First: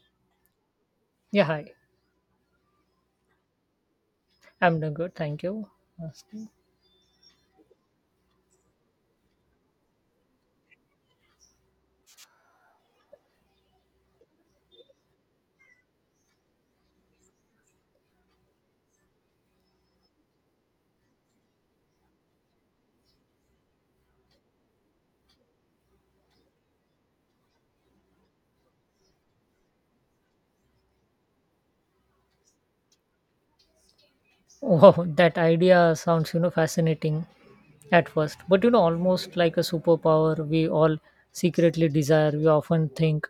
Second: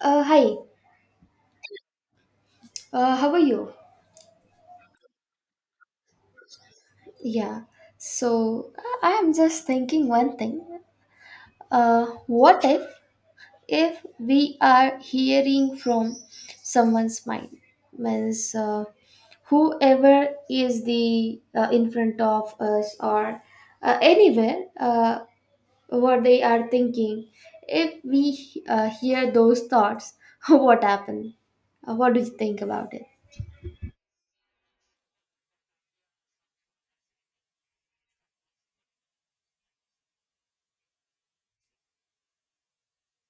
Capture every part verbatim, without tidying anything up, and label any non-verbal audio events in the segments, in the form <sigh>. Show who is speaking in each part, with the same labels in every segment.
Speaker 1: Uh, hi,
Speaker 2: Yeah, hi.
Speaker 1: uh, how are you?
Speaker 2: I'm doing good. Thank you for asking.
Speaker 1: Yeah, so I am just thinking one thing. Uh, what if if we are hearing from someone's mind? Means uh, whoever is the uh, in front of us, or uh, anywhere, uh, what they are thinking. If we uh, hear those thoughts, <laughs> what happen? Uh, what do you think about it?
Speaker 2: Wow, that idea sounds, you know, fascinating at first, but you know, almost like a superpower we all secretly desire. We often think,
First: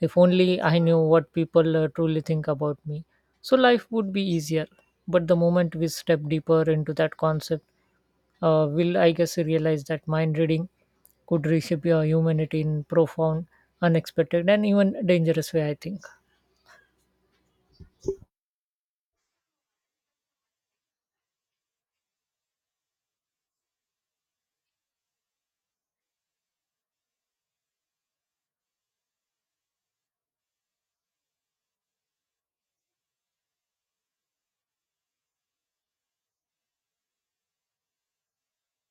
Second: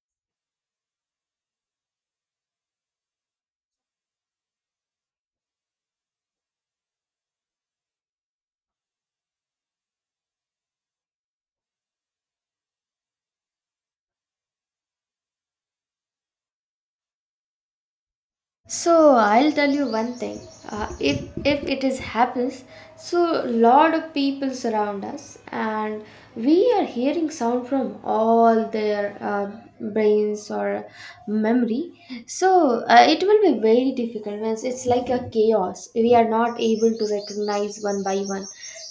Speaker 2: if only I knew what people uh, truly think about me, so life would be easier. But the moment we step deeper into that concept, uh, will I guess realize that mind reading could reshape your humanity in profound, unexpected, and even dangerous way. I think.
Speaker 1: So I'll tell you one thing. Uh, if if it is happens, so lot of people surround us, and we are hearing sound from all their uh, brains or memory. So uh, it will be very difficult. Means it's like a chaos. We are not able to recognize one by one,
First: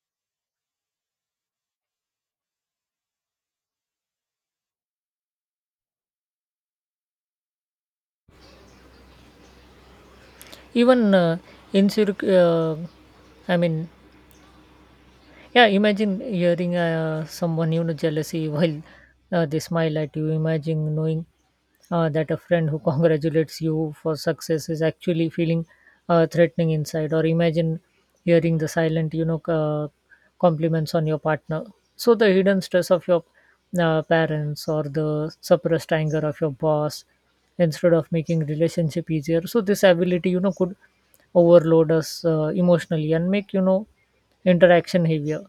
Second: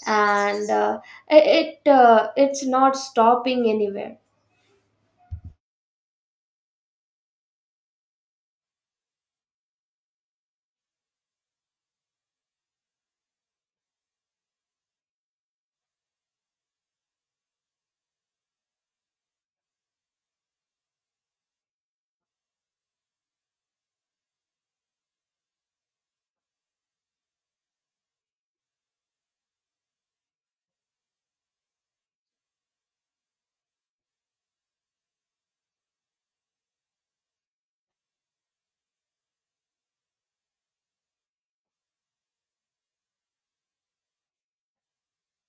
Speaker 1: and uh, it it, uh, it's not stopping anywhere.
Speaker 2: Even uh, in circ- uh, I mean, yeah, imagine hearing uh, someone, you know, jealousy while uh, they smile at you. Imagine knowing uh, that a friend who <laughs> congratulates you for success is actually feeling uh, threatening inside. Or imagine hearing the silent, you know, uh, compliments on your partner, so the hidden stress of your uh, parents or the suppressed anger of your boss instead of making relationship easier. So this ability, you know, could overload us uh, emotionally and make, you know, interaction heavier.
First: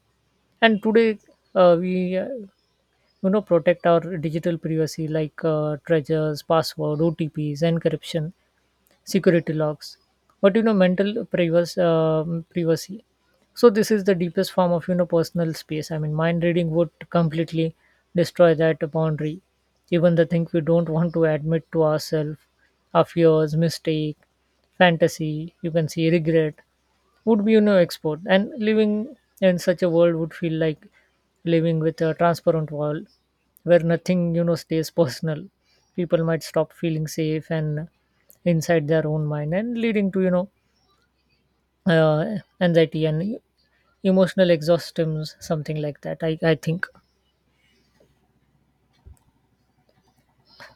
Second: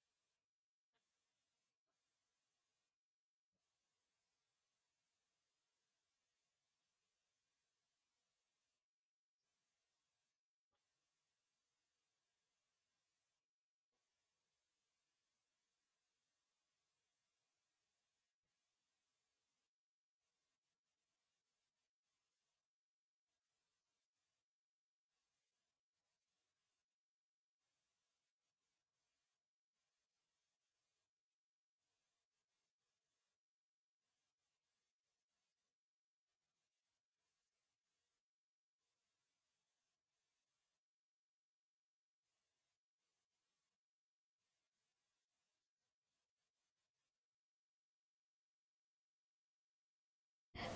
Speaker 2: And today uh, we uh, you know protect our digital privacy like uh, treasures, password, otps, encryption, security logs, but you know mental privacy, um, privacy, so this is the deepest form of, you know, personal space. I mean, mind reading would completely destroy that boundary, even the thing we don't want to admit to ourselves: our fears, mistake, fantasy. You can see regret would be, you know, export, and living in such a world would feel like living with a transparent wall, where nothing, you know, stays personal. People might stop feeling safe and inside their own mind, and leading to, you know, uh, anxiety and e-, emotional exhaustions, something like that. i, I think.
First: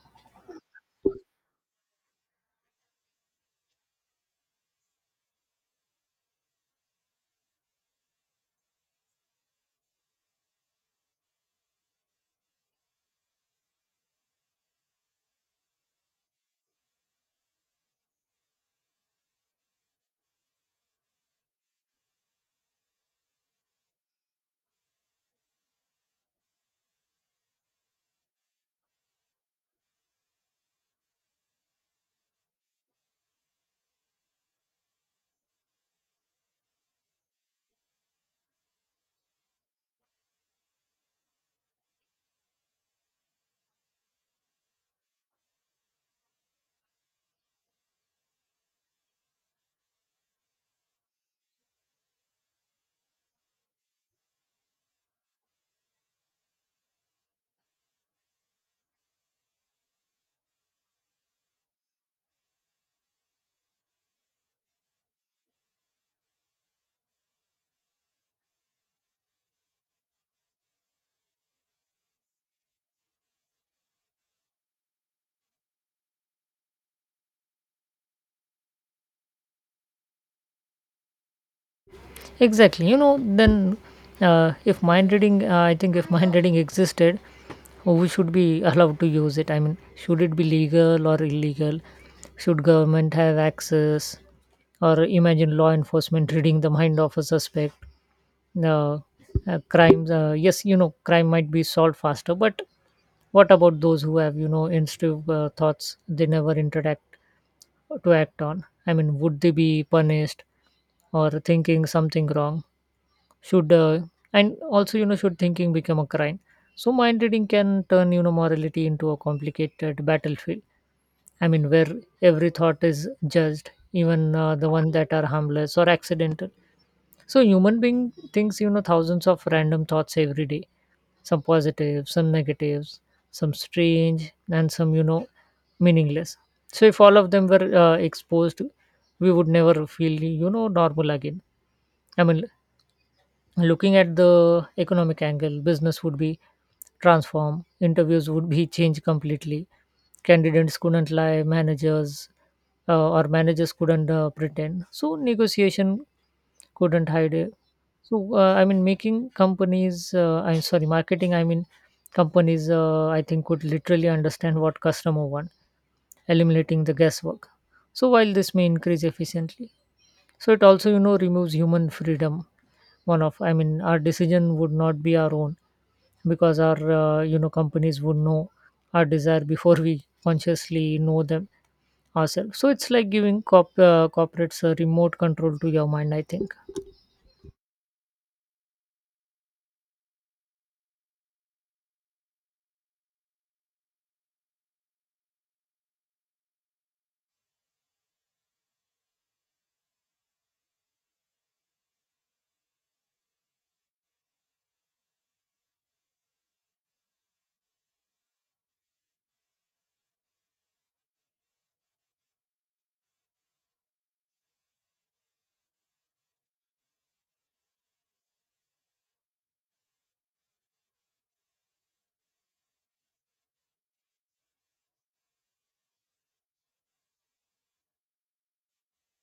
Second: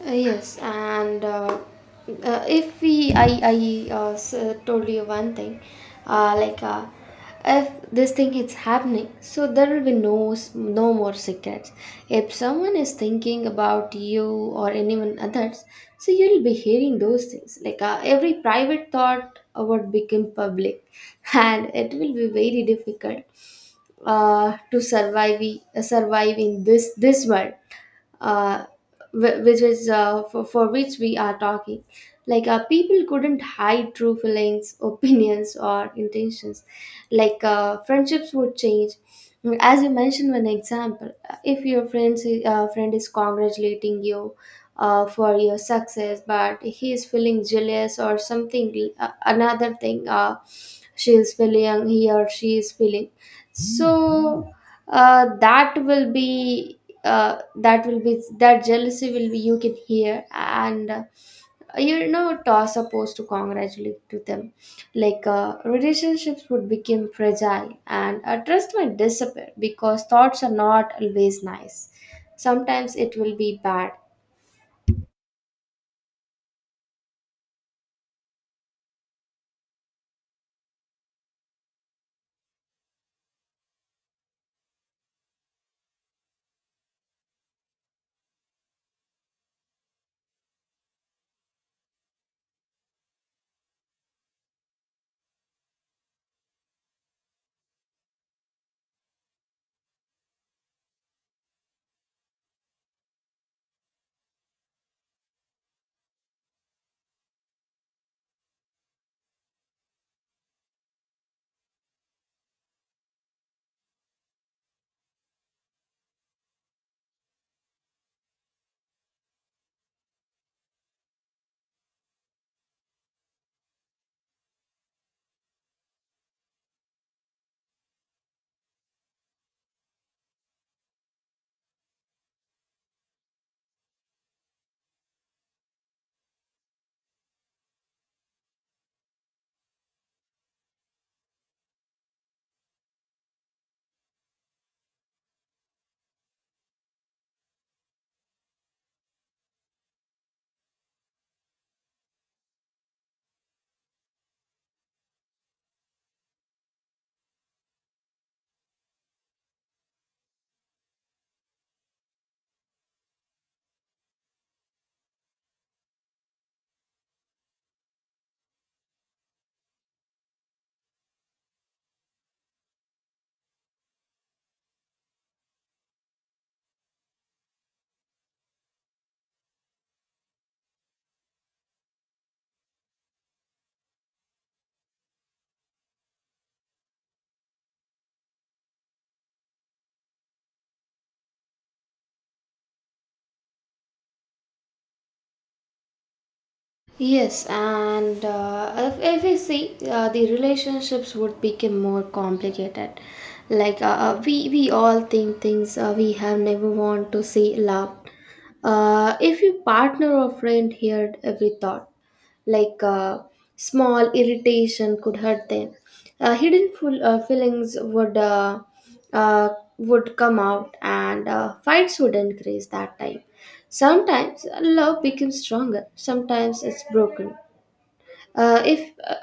Speaker 1: Uh, yes, and uh, uh, if we, I, I uh, s- uh, told you one thing, uh, like uh, if this thing is happening, so there will be no, s- no more secrets. If someone is thinking about you or anyone others, so you'll be hearing those things. Like uh, every private thought uh, would become public, <laughs> and it will be very difficult uh, to survive, uh, survive in this this world, uh, wh- which is uh, for, for which we are talking. Like uh, people couldn't hide true feelings, <laughs> opinions, or intentions. Like uh, friendships would change, as you mentioned one example. If your friends uh, friend is congratulating you uh, for your success, but he is feeling jealous, or something, uh, another thing, uh, she is feeling, he or she is feeling. So uh, that will be uh, that will be, that jealousy will be, you can hear. And uh, you're not uh, supposed to congratulate to them. Like uh, relationships would become fragile, and uh, trust might disappear, because thoughts are not always nice. Sometimes it will be bad.
Speaker 2: Exactly. You know, then uh, if mind reading, uh, I think if <laughs> mind reading existed, we should be allowed to use it. I mean, should it be legal or illegal? Should government have access? Or imagine law enforcement reading the mind of a suspect. Uh, uh, crimes, uh, yes, you know, crime might be solved faster, but what about those who have, you know, instinctive uh, thoughts they never interact to act on? I mean, would they be punished or thinking something wrong? Should uh, And also, you know, should thinking become a crime? So mind reading can turn, you know, morality into a complicated battlefield. I mean, where every thought is judged, even uh, the one that are harmless or accidental. So human being thinks, you know, thousands of random thoughts every day: some positive, some negatives, some strange, and some, you know, meaningless. So if all of them were uh, exposed, we would never feel, you know, normal again. I mean, looking at the economic angle, business would be transformed, interviews would be changed completely, candidates couldn't lie, managers, uh, or managers couldn't uh, pretend, so negotiation couldn't hide it. So uh, I mean, making companies, uh, I'm sorry, marketing, I mean companies uh, I think could literally understand what customer want, eliminating the guesswork. So while this may increase efficiently, so it also, you know, removes human freedom. One of, I mean, our decision would not be our own, because our, uh, you know, companies would know our desire before we consciously know them ourselves. So it's like giving corp- uh, corporates a remote control to your mind, I think.
Speaker 1: Yes, and uh, if, if we see, uh, the relationships would become more complicated. Like uh, uh, we we all think things uh, we have never want to see love. Uh, if your partner or friend heard every thought, like uh, small irritation could hurt them, uh, hidden full, uh, feelings would uh, uh, would come out, and uh, fights would increase that time. Sometimes uh, love becomes stronger. Sometimes it's broken. Uh, if uh,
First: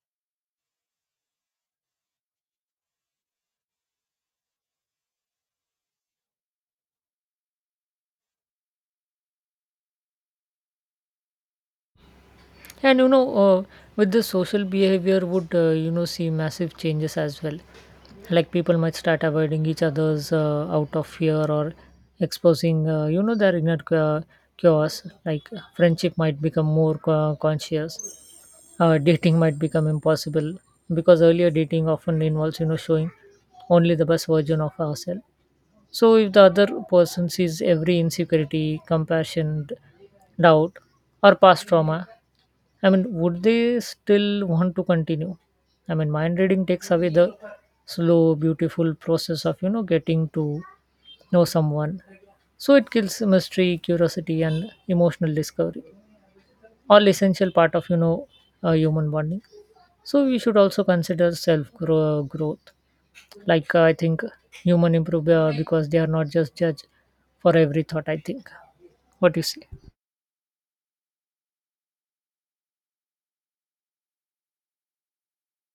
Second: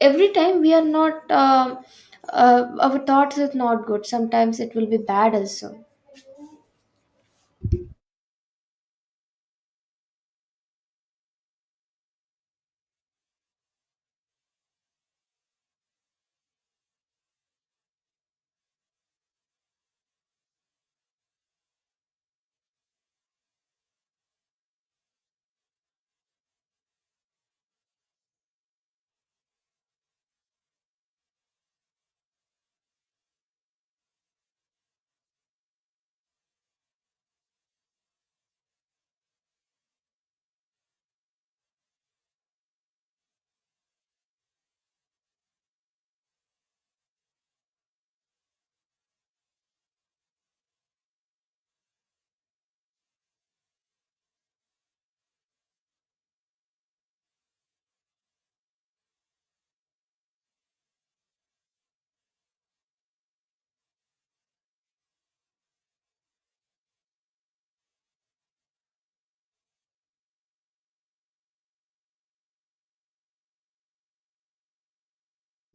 Speaker 1: every time we are not um uh, our thoughts is not good. Sometimes it will be bad also.
Speaker 2: And you know, uh, with the social behavior would uh, you know see massive changes as well. Like people might start avoiding each other's uh, out of fear or exposing uh, you know their inner uh, chaos. Like friendship might become more co- conscious. Uh, dating might become impossible, because earlier dating often involves, you know, showing only the best version of ourselves. So if the other person sees every insecurity, compassion, doubt, or past trauma, I mean, would they still want to continue? I mean, mind reading takes away the slow, beautiful process of, you know, getting to know someone. So it kills mystery, curiosity, and emotional discovery, all essential part of, you know, uh, human bonding. So we should also consider self growth. Like uh, I think human improve uh, because they are not just judge for every thought, I think. What you say?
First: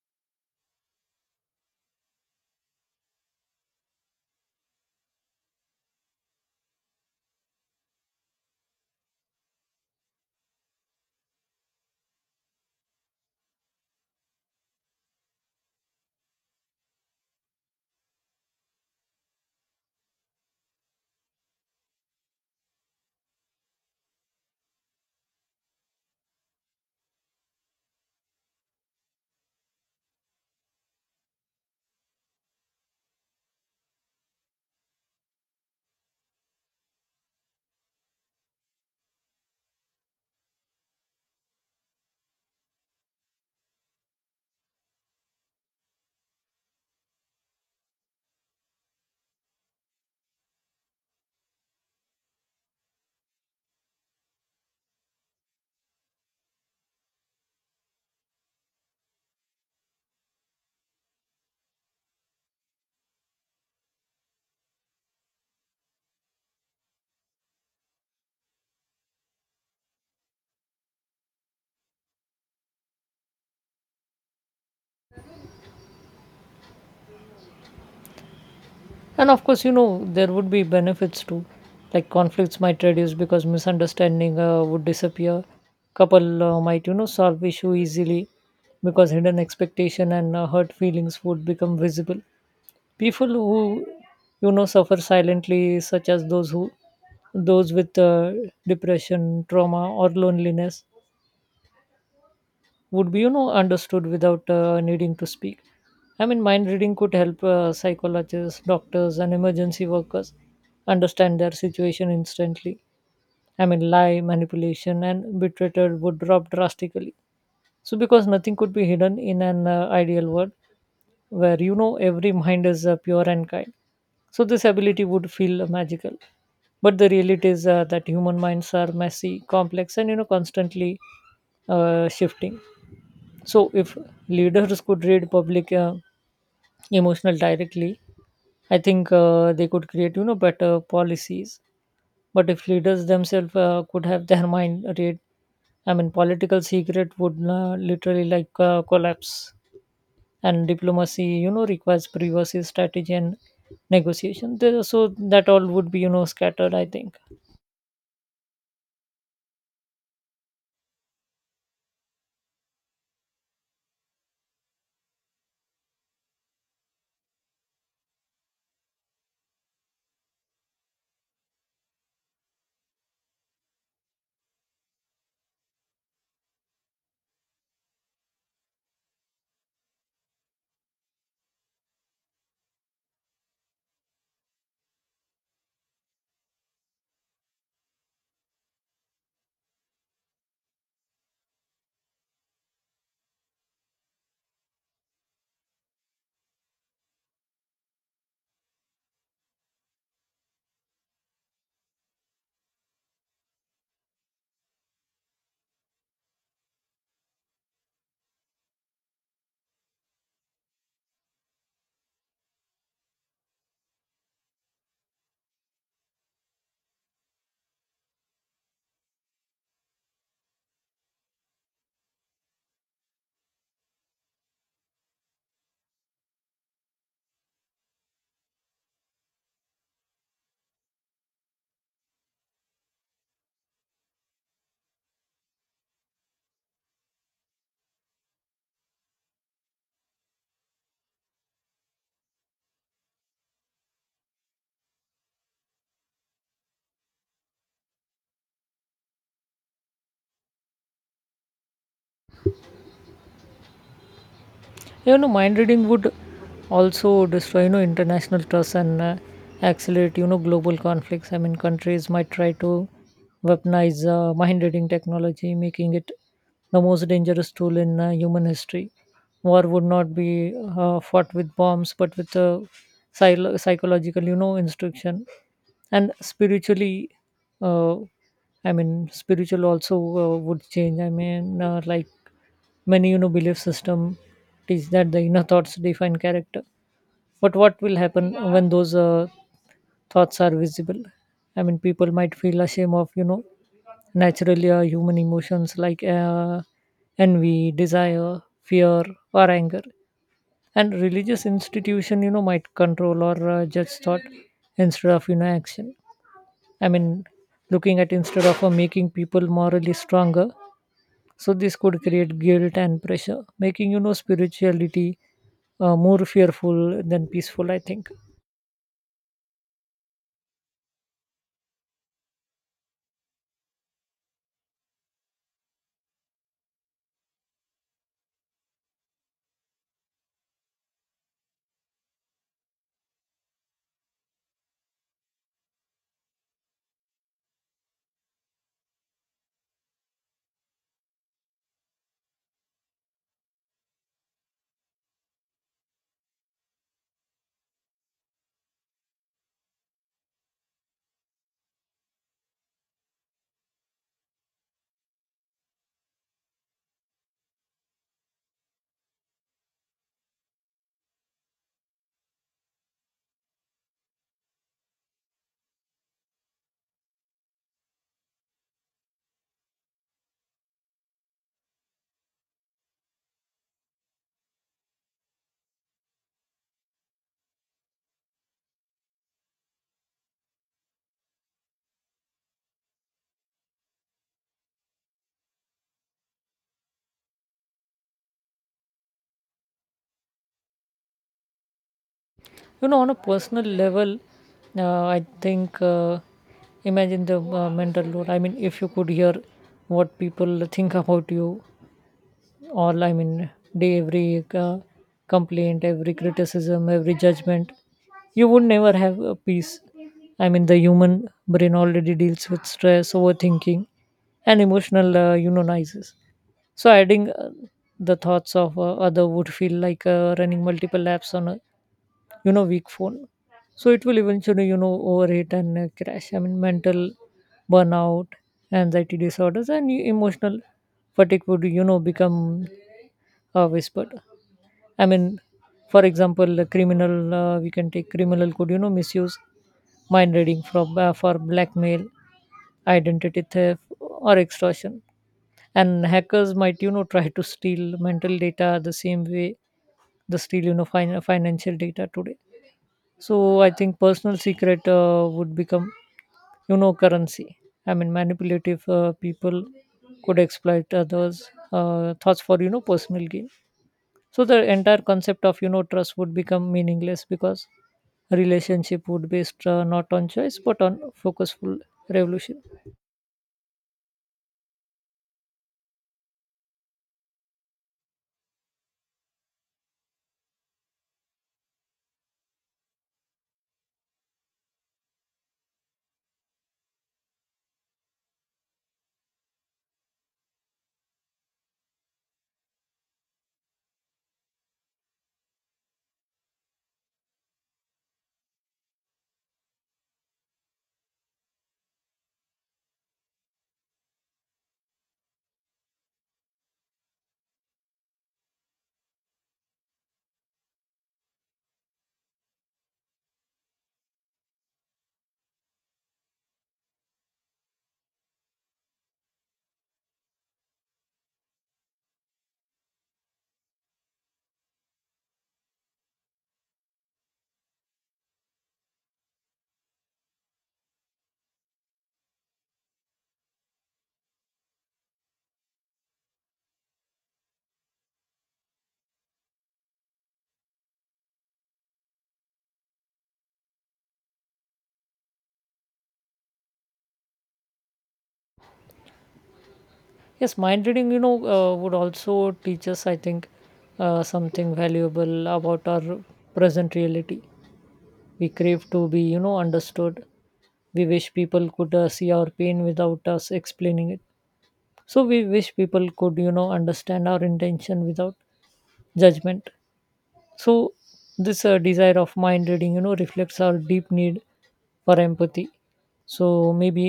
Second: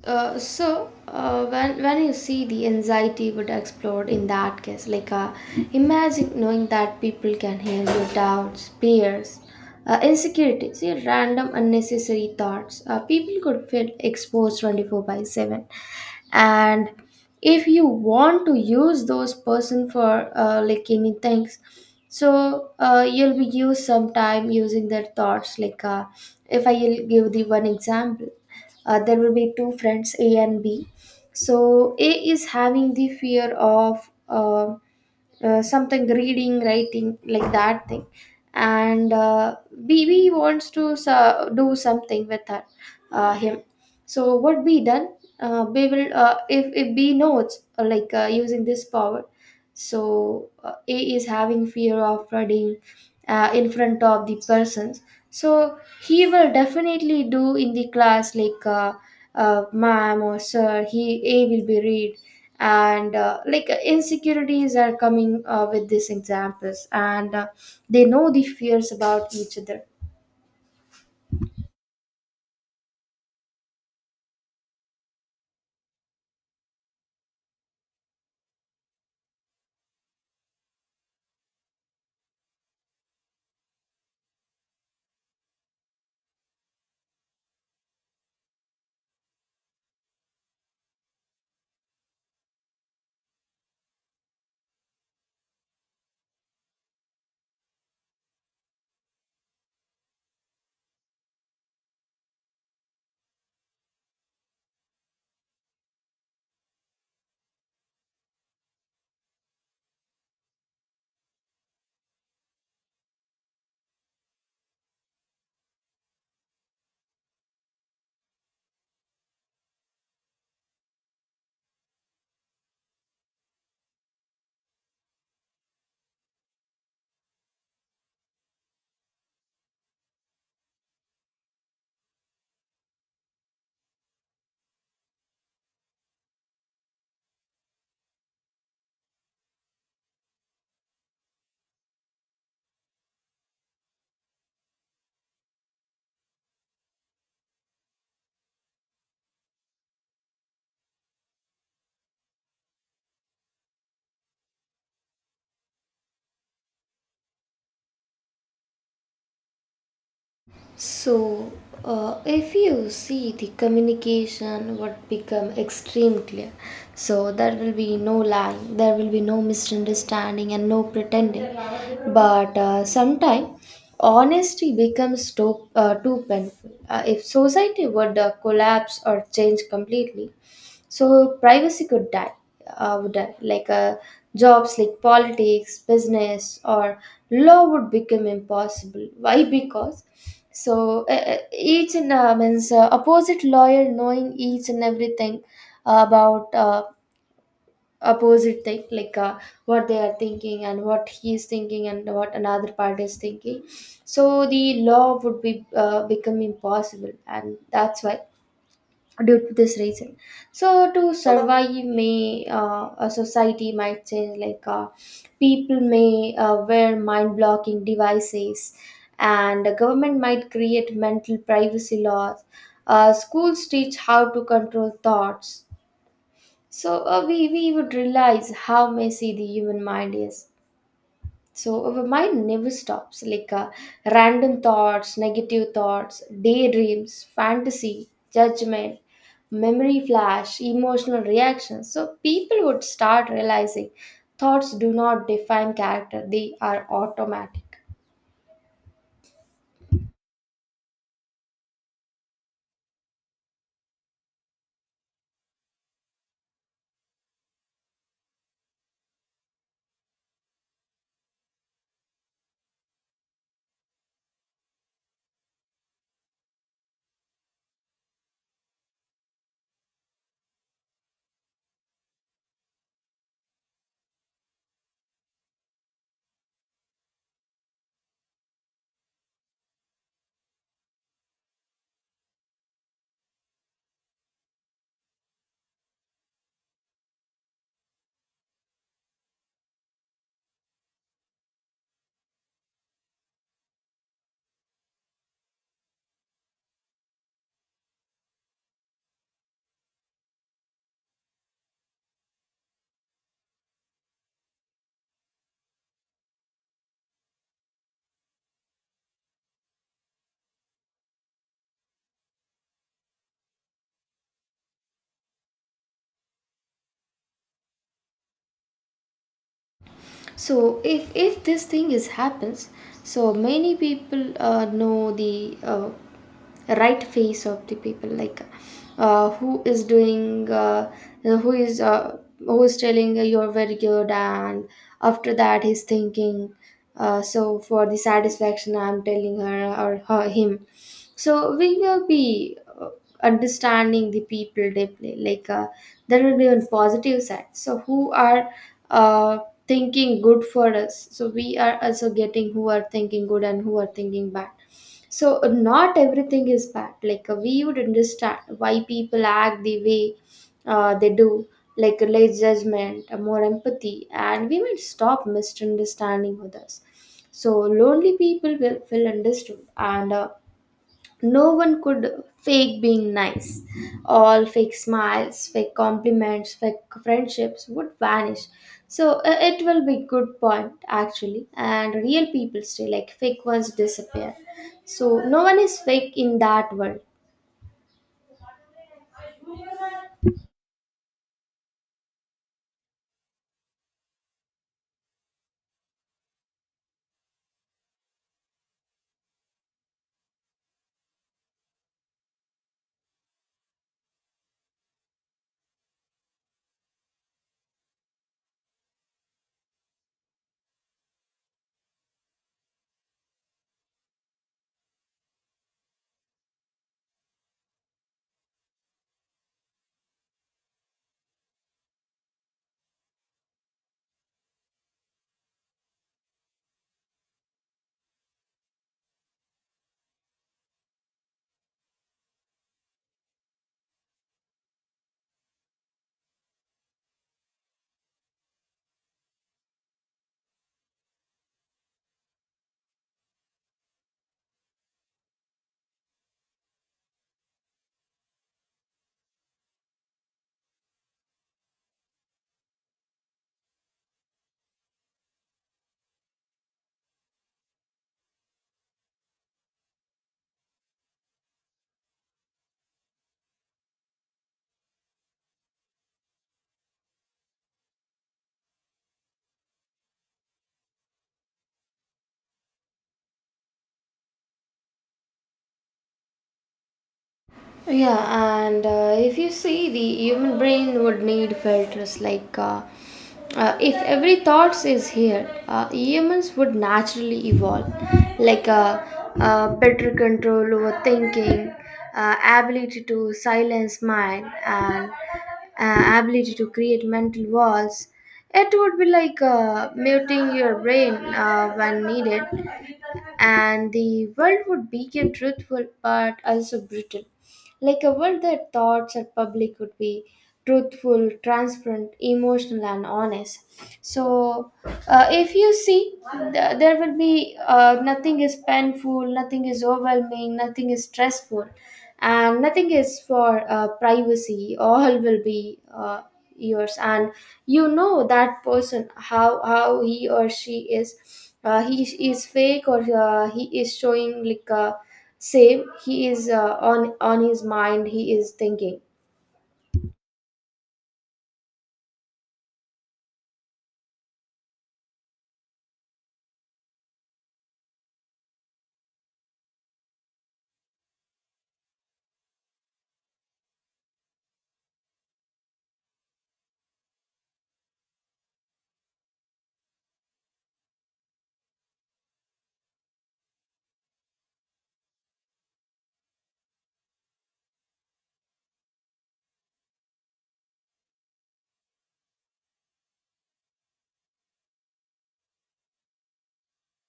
Speaker 1: Uh, so uh, when when you see, the anxiety would explode in that case. Like, uh, imagine knowing that people can hear your doubts, fears, uh, insecurities, your random unnecessary thoughts. Uh, people could feel exposed twenty four by seven, and if you want to use those person for uh, like any things, so uh, you'll be used some time using their thoughts. Like uh, if I will give the one example, uh, there will be two friends, A and B. So A is having the fear of uh, uh, something, reading, writing, like that thing. And uh, B B wants to so- do something with her, uh, him. So what be done? Uh, we will uh, If if B knows, uh, like uh, using this power, so uh, A is having fear of flooding uh, in front of the persons. So he will definitely do in the class, like uh, uh, ma'am or sir. He, A, will be read, and uh, like uh, insecurities are coming uh, with these examples, and uh, they know the fears about each other.
Speaker 2: And of course, you know, there would be benefits too. Like conflicts might reduce because misunderstanding uh, would disappear. Couple uh, might, you know, solve issue easily, because hidden expectation and uh, hurt feelings would become visible. People who, you know, suffer silently, such as those who those with uh, depression, trauma, or loneliness, would be, you know, understood without uh, needing to speak. I mean, mind reading could help uh, psychologists, doctors, and emergency workers understand their situation instantly. I mean, lie, manipulation, and betrayal would drop drastically, so because nothing could be hidden in an uh, ideal world where, you know, every mind is uh, pure and kind. So this ability would feel magical, but the reality is uh, that human minds are messy, complex, and, you know, constantly uh, shifting. So, if leaders could read public uh, emotional directly, I think uh, they could create, you know, better policies. But if leaders themselves uh, could have their <laughs> mind read, I mean, political secret would uh, literally like uh, collapse. And diplomacy, you know, requires privacy, strategy, and negotiation. There- So that all would be, you know, scattered. I think.
Speaker 1: So, uh, if you see, the communication would become extreme clear. So there will be no lying, there will be no misunderstanding, and no pretending. But uh, sometime honesty becomes too, uh, too painful. Uh, if society would uh, collapse or change completely, so privacy could die, uh, would die. Like uh, jobs like politics, business, or law would become impossible. Why? Because so uh, uh, each and uh, means, uh, opposite lawyer knowing each and everything about uh, opposite thing, like uh, what they are thinking, and what he is thinking, and what another party is thinking. So the law would be uh, become impossible, and that's why, due to this reason, so to survive, may, uh, a society might change, like uh, people may uh, wear mind blocking devices, and the government might create mental privacy laws, uh, schools teach how to control thoughts. So uh, we, we would realize how messy the human mind is. So our mind never stops, like uh, random thoughts, negative thoughts, daydreams, fantasy, judgment, memory flash, emotional reactions. So people would start realizing thoughts do not define character, they are automatic.
Speaker 2: You know, mind reading would also destroy, you know, international trust and uh, accelerate, you know, global conflicts. I mean, countries might try to weaponize uh, mind reading technology, making it the most dangerous tool in uh, human history. War would not be uh, fought with bombs but with uh, psy- psychological, you know, instruction. And spiritually, uh, I mean spiritual also uh, would change. I mean, uh, like many, you know, belief system teach that the inner thoughts define character, but what will happen when those uh, thoughts are visible? I mean, people might feel ashamed of, you know, naturally uh, human emotions like uh, envy, desire, fear, or anger. And religious institution, you know, might control or uh, judge thought instead of, you know, action. I mean, looking at, instead of uh, making people morally stronger, so this could create guilt and pressure, making, you know, spirituality uh, more fearful than peaceful. I think.
Speaker 1: So if if this thing is happens, so many people uh, know the uh, right face of the people. Like uh, who is doing uh, who is uh, who is telling, uh, you're very good, and after that he's thinking, uh, so for the satisfaction I'm telling her, or her, him. So we will be uh, understanding the people deeply, like uh, that will be on positive side. So who are uh, thinking good for us, so we are also getting who are thinking good and who are thinking bad. So uh, not everything is bad. Like uh, we would understand why people act the way uh, they do. Like less judgment, uh, more empathy, and we might stop misunderstanding others. So lonely people will feel understood, and uh, no one could fake being nice. All fake smiles, fake compliments, fake friendships would vanish. So uh, it will be good point actually, and real people stay, like fake ones disappear. So no one is fake in that world.
Speaker 2: You know, on a personal level, uh, I think uh, imagine the uh, mental load. I mean, if you could hear what people think about you all, I mean day, every uh, complaint, every criticism, every judgment, you would never have a peace. I mean, the human brain already deals with stress, overthinking, and emotional, uh, you know, noises. So adding uh, the thoughts of uh, other would feel like uh, running multiple laps on a, you know, weak phone. So it will eventually, you know, overheat and uh, crash. I mean, mental burnout, anxiety disorders, and e- emotional fatigue would, you know, become uh, whispered. I mean, for example, a criminal, uh, we can take criminal could, you know, misuse mind reading from uh, for blackmail, identity theft, or extortion. And hackers might, you know, try to steal mental data the same way they steal, you know, fin- financial data today. So I think personal secret uh, would become, you know, currency. I mean, manipulative uh, people could exploit others' uh, thoughts for, you know, personal gain. So the entire concept of, you know, trust would become meaningless, because relationship would based uh, not on choice but on focusful revolution.
Speaker 1: Yeah, and uh, if you see, the human brain would need filters. Like, uh, uh, if every thoughts is here, uh, humans would naturally evolve. Like, uh, uh, better control over thinking, uh, ability to silence mind, and uh, ability to create mental walls. It would be like uh, muting your brain uh, when needed, and the world would become truthful but also brutal. Like a world that thoughts are public would be truthful, transparent, emotional, and honest. So, uh, if you see, th- there will be, uh, nothing is painful, nothing is overwhelming, nothing is stressful, and nothing is for uh, privacy. <laughs> All will be uh, yours, and you know that person, how how he or she is. Uh, he is fake, or uh, he is showing like. Uh, same he is uh, on on his mind he is thinking.
Speaker 2: Yes, mind reading, you know, uh, would also teach us, I think, uh, something valuable about our present reality. We crave to be, you know, understood. We wish people could uh, see our pain without us explaining it. So we wish people could, you know, understand our intention without judgment. So this uh, desire of mind reading, you know, reflects our deep need for empathy. So maybe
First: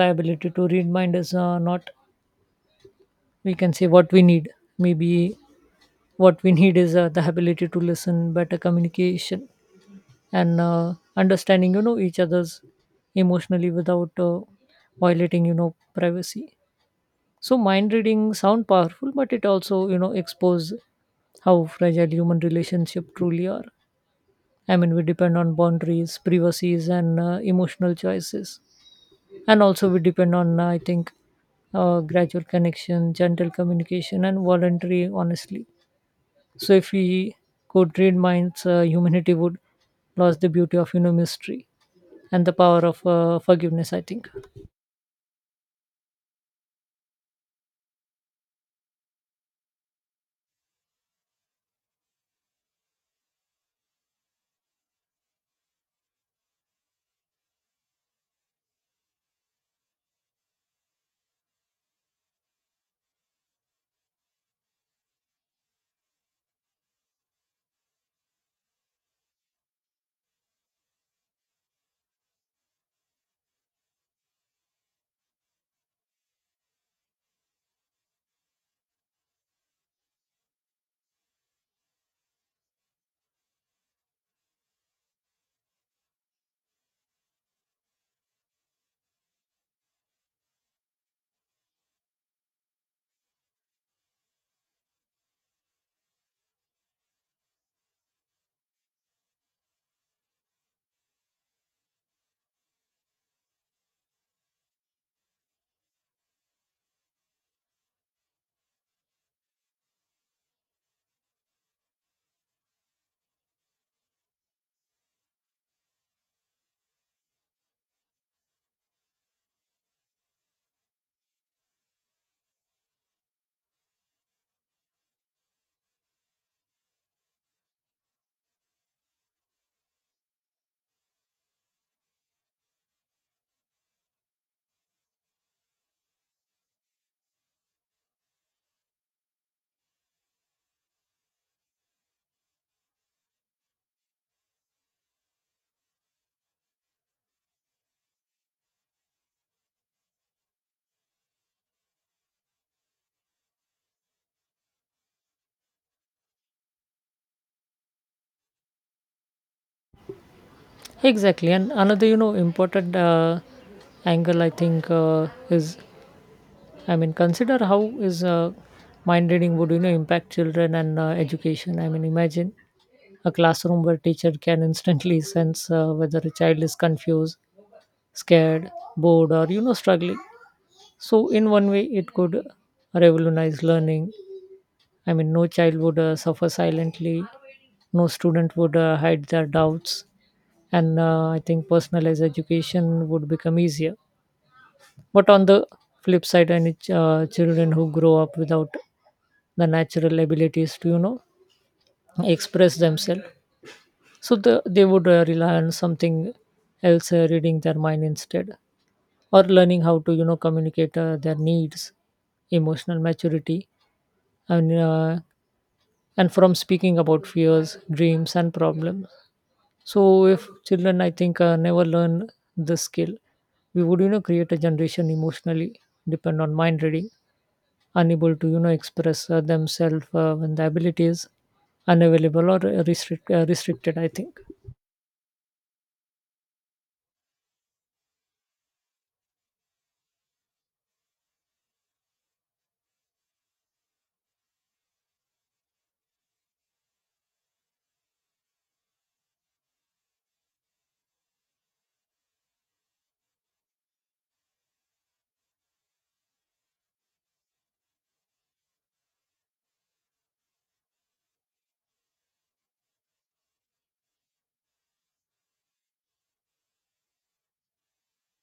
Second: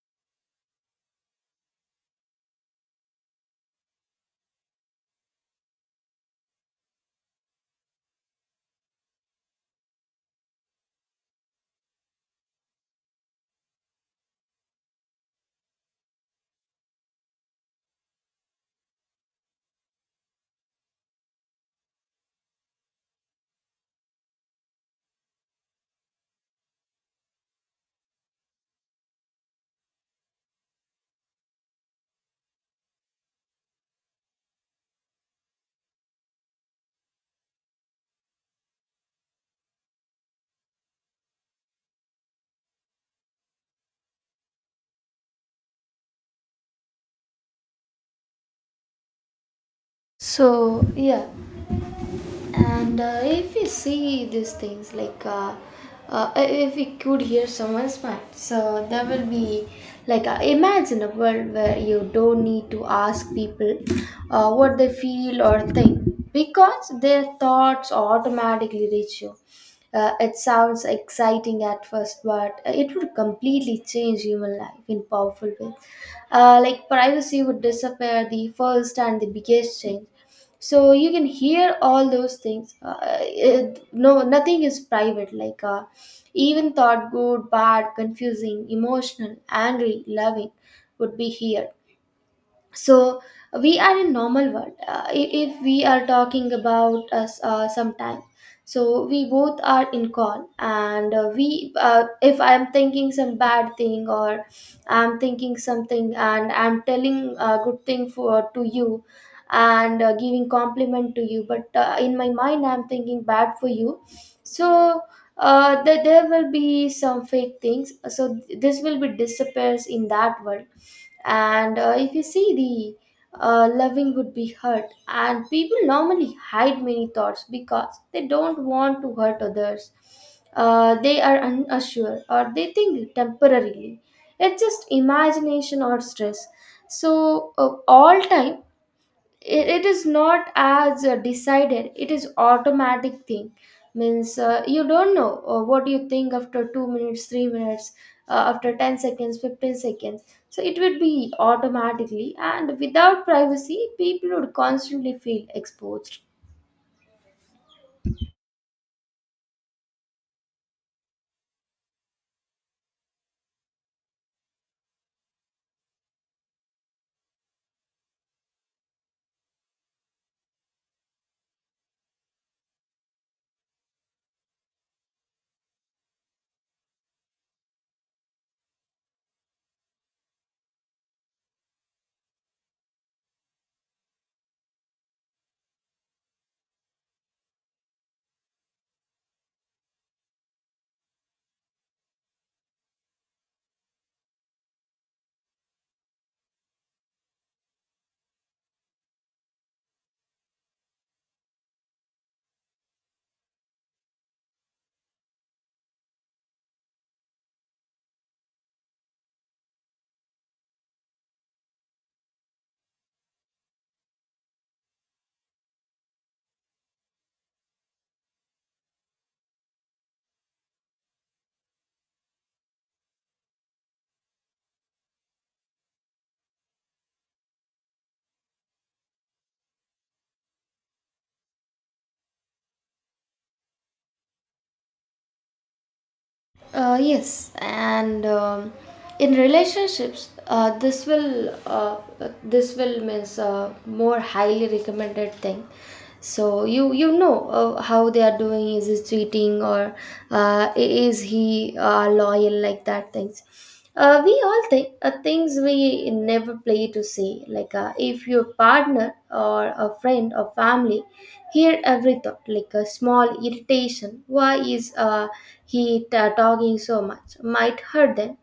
Speaker 2: the ability to read mind is uh, not, we can say, what we need. Maybe what we need is uh, the ability to listen, better communication, and uh, understanding, you know, each other's emotionally without uh, violating, you know, privacy. So mind reading sound powerful, but it also, you know, expose how fragile human relationship truly are. I mean, we depend on boundaries, privacies, and uh, emotional choices. And also, we depend on, uh, I think, uh, gradual connection, gentle communication, and voluntary honesty. So, if we could read minds, uh, humanity would lose the beauty of, you know, mystery and the power of uh, forgiveness, I think.
Speaker 1: So yeah, and uh, if we see these things, like uh, uh, if we could hear someone's mind, so there will be, like uh, imagine a world where you don't need to ask people uh, what they feel or think, because their thoughts automatically reach you. Uh, it sounds exciting at first, but it would completely change human life in powerful ways. Uh, like privacy would disappear, the first and the biggest change. So you can hear all those things, uh, it, no, nothing is private. Like uh, even thought, good, bad, confusing, emotional, angry, loving would be here. So we are in normal world, uh, i- if we are talking about us uh, sometime, so we both are in call, and uh, we uh, if I am thinking some bad thing, or I'm thinking something, and I'm telling a good thing for to you, and uh, giving compliment to you, but uh, in my mind I'm thinking bad for you. So uh, there there will be some fake things, so this will be disappears in that world. And uh, if you see, the uh, loving would be hurt, and people normally hide many thoughts because they don't want to hurt others. Uh, they are unsure, or they think temporarily, it's just imagination or stress. So uh, all time, it, it is not as uh, decided, it is automatic thing. Means uh, you don't know uh, what you think after two minutes three minutes, uh, after ten seconds fifteen seconds, so it would be automatically, and without privacy people would constantly feel exposed.
Speaker 2: Exactly. And another, you know, important uh, angle, I think, uh, is, I mean, consider how is uh, mind reading would, you know, impact children and uh, education. I mean, imagine a classroom where teacher can instantly <laughs> sense uh, whether a child is confused, scared, bored, or, you know, struggling. So in one way, it could revolutionize learning. I mean, no child would uh, suffer silently. No student would uh, hide their doubts, and uh, I think personalized education would become easier. But on the flip side, any ch- uh, children who grow up without the natural abilities to, you know, express themselves, so the, they would uh, rely on something else uh, reading their mind instead, or learning how to you know communicate uh, their needs, emotional maturity, and uh, and from speaking about fears, dreams, and problems. So if children, I think uh, never learn this skill, we would you know create a generation emotionally depend on mind reading, unable to you know express uh, themselves uh, when the ability is unavailable or uh, restrict, uh, restricted, I think.
Speaker 1: Uh, yes, and um, in relationships, uh, this will uh, uh, this will means uh, more highly recommended thing. So you you know uh, how they are doing. Is he cheating, or uh, i- is he uh, loyal, like that things? Uh, we all think uh, things we never play to say, like uh, if your partner or a friend or family hear every thought, like a small irritation, why is uh, he t- talking so much, might hurt them,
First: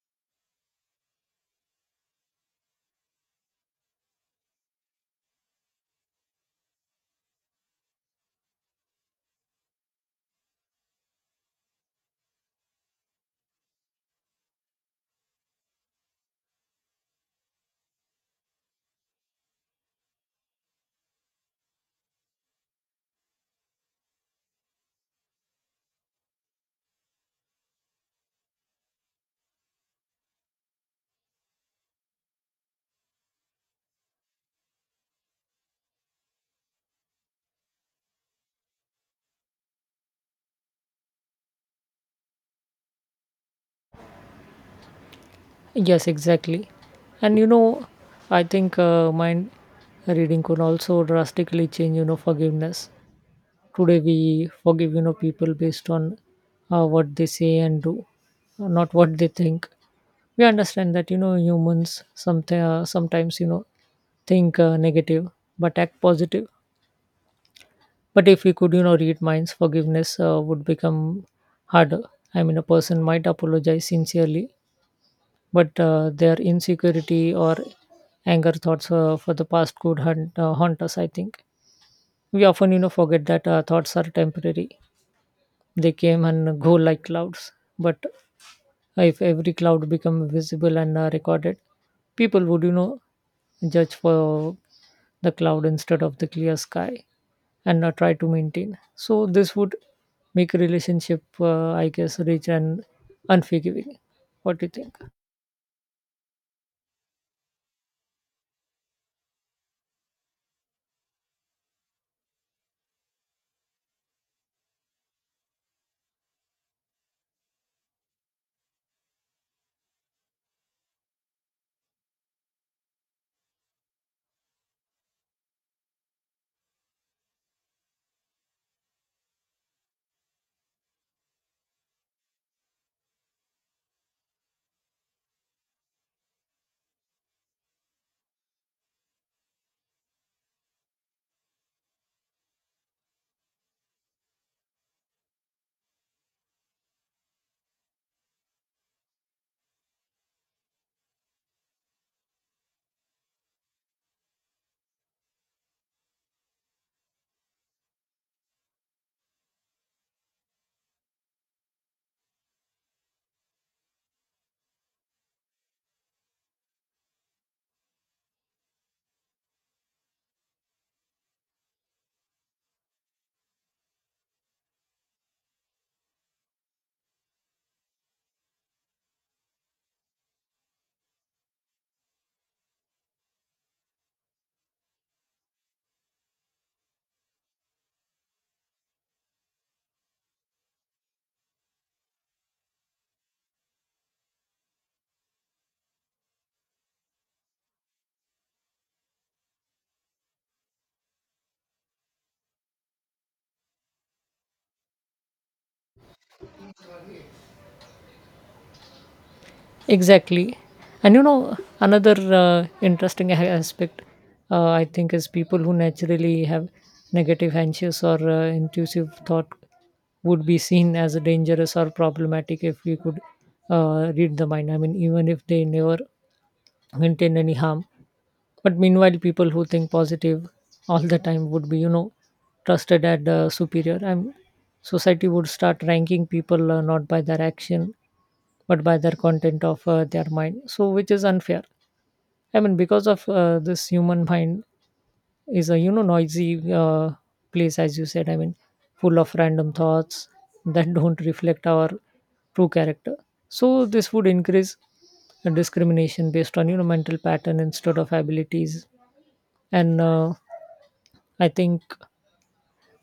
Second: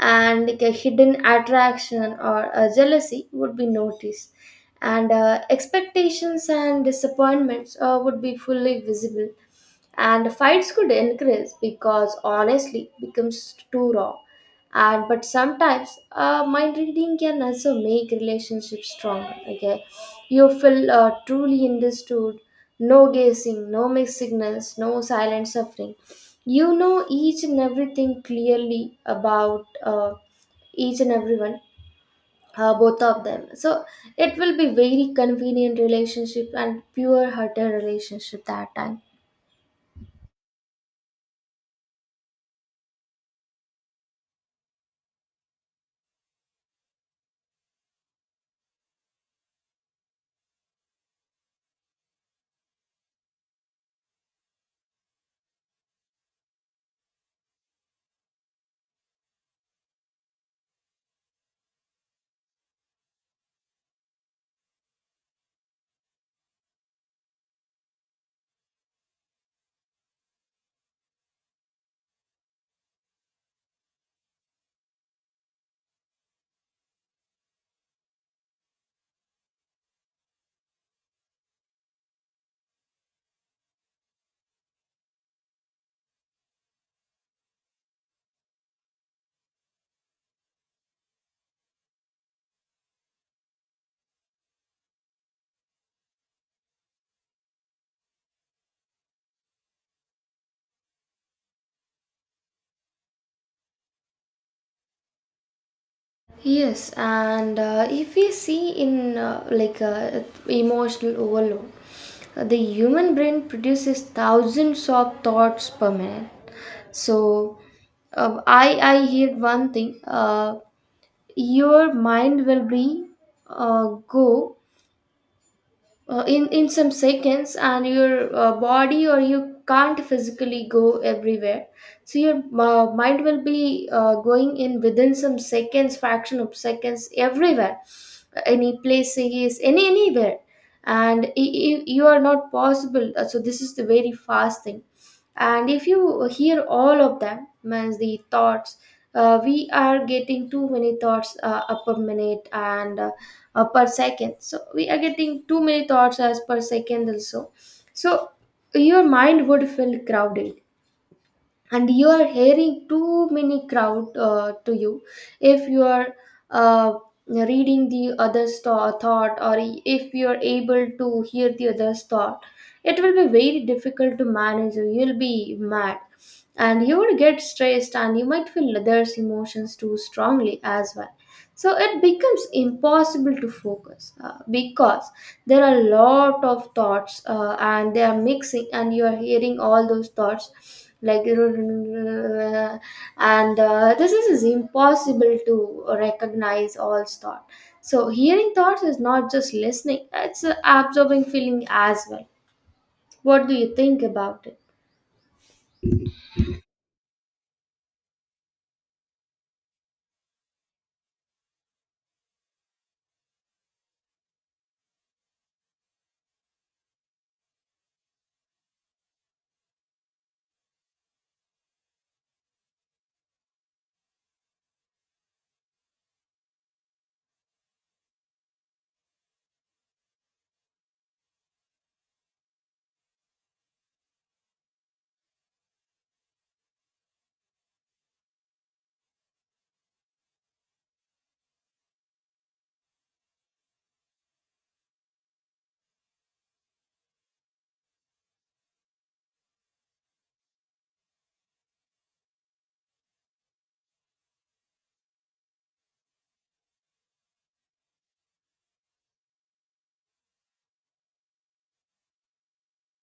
Speaker 1: and like a hidden attraction or a jealousy would be noticed, and uh, expectations and disappointments uh, would be fully visible, and fights could increase because honestly becomes too raw. And but sometimes uh, mind reading can also make relationships stronger. Okay, you feel uh, truly understood. No guessing, no mixed signals, no silent suffering. You know each and everything clearly about uh, each and everyone, uh, both of them. So it will be very convenient relationship and pure hearted relationship that time.
Speaker 2: Yes, exactly. And you know, I think uh, mind reading could also drastically change, you know, forgiveness. Today we forgive, you know, people based on uh, what they say and do, not what they think. We understand that, you know, humans somet- uh, sometimes, you know, think uh, negative but act positive. But if we could, you know, read minds, forgiveness uh, would become harder. I mean, a person might apologize sincerely, but uh, their insecurity or anger thoughts uh, for the past could haunt, uh, haunt us, I think. We often, you know, forget that uh, thoughts are temporary. They came and go like clouds. But if every cloud become visible and uh, recorded, people would, you know, judge for the cloud instead of the clear sky, and uh, try to maintain. So this would make relationship, uh, I guess, rich and unforgiving. What do you think?
Speaker 1: Yes, and uh, if we see in uh, like uh, emotional overload, uh, the human brain produces thousands of thoughts per minute. So uh, I I hear one thing. Uh, your mind will be uh, go uh, in in some seconds, and your uh, body, or you can't physically go everywhere, so your uh, mind will be uh, going in within some seconds, fraction of seconds, everywhere, any places, any anywhere, and i- i- you are not possible. Uh, so this is the very fast thing. And if you hear all of them, means the thoughts, uh, we are getting too many thoughts uh, up a minute, and uh, uh, per second. So we are getting too many thoughts as per second also. So your mind would feel crowded, and you are hearing too many crowd uh, to you. If you are uh, reading the other's tho- thought, or if you are able to hear the other's thought, it will be very difficult to manage. You you'll be mad, and you would get stressed, and you might feel others emotions too strongly as well. So it becomes impossible to focus, uh, because there are a lot of thoughts, uh, and they are mixing, and you are hearing all those thoughts like <laughs> and uh, this is, is impossible to recognize all thought. So hearing thoughts is not just listening, it's uh, absorbing feeling as well. What do you think about it?
Speaker 2: Exactly. And you know, another uh, interesting a- aspect, uh, I think, is people who naturally have negative, anxious, or uh, intrusive thought would be seen as dangerous or problematic if we could uh, read the mind. I mean, even if they never intend any harm. But meanwhile, people who think positive all the time would be, you know, trusted as uh, superior. And society would start ranking people uh, not by their action, but by their content of uh, their mind, so which is unfair. I mean, because of uh, this, human mind is a, you know, noisy uh, place, as you said. I mean, full of random thoughts that <laughs> don't reflect our true character. So this would increase uh, discrimination based on, you know, mental pattern instead of abilities. And uh, I think,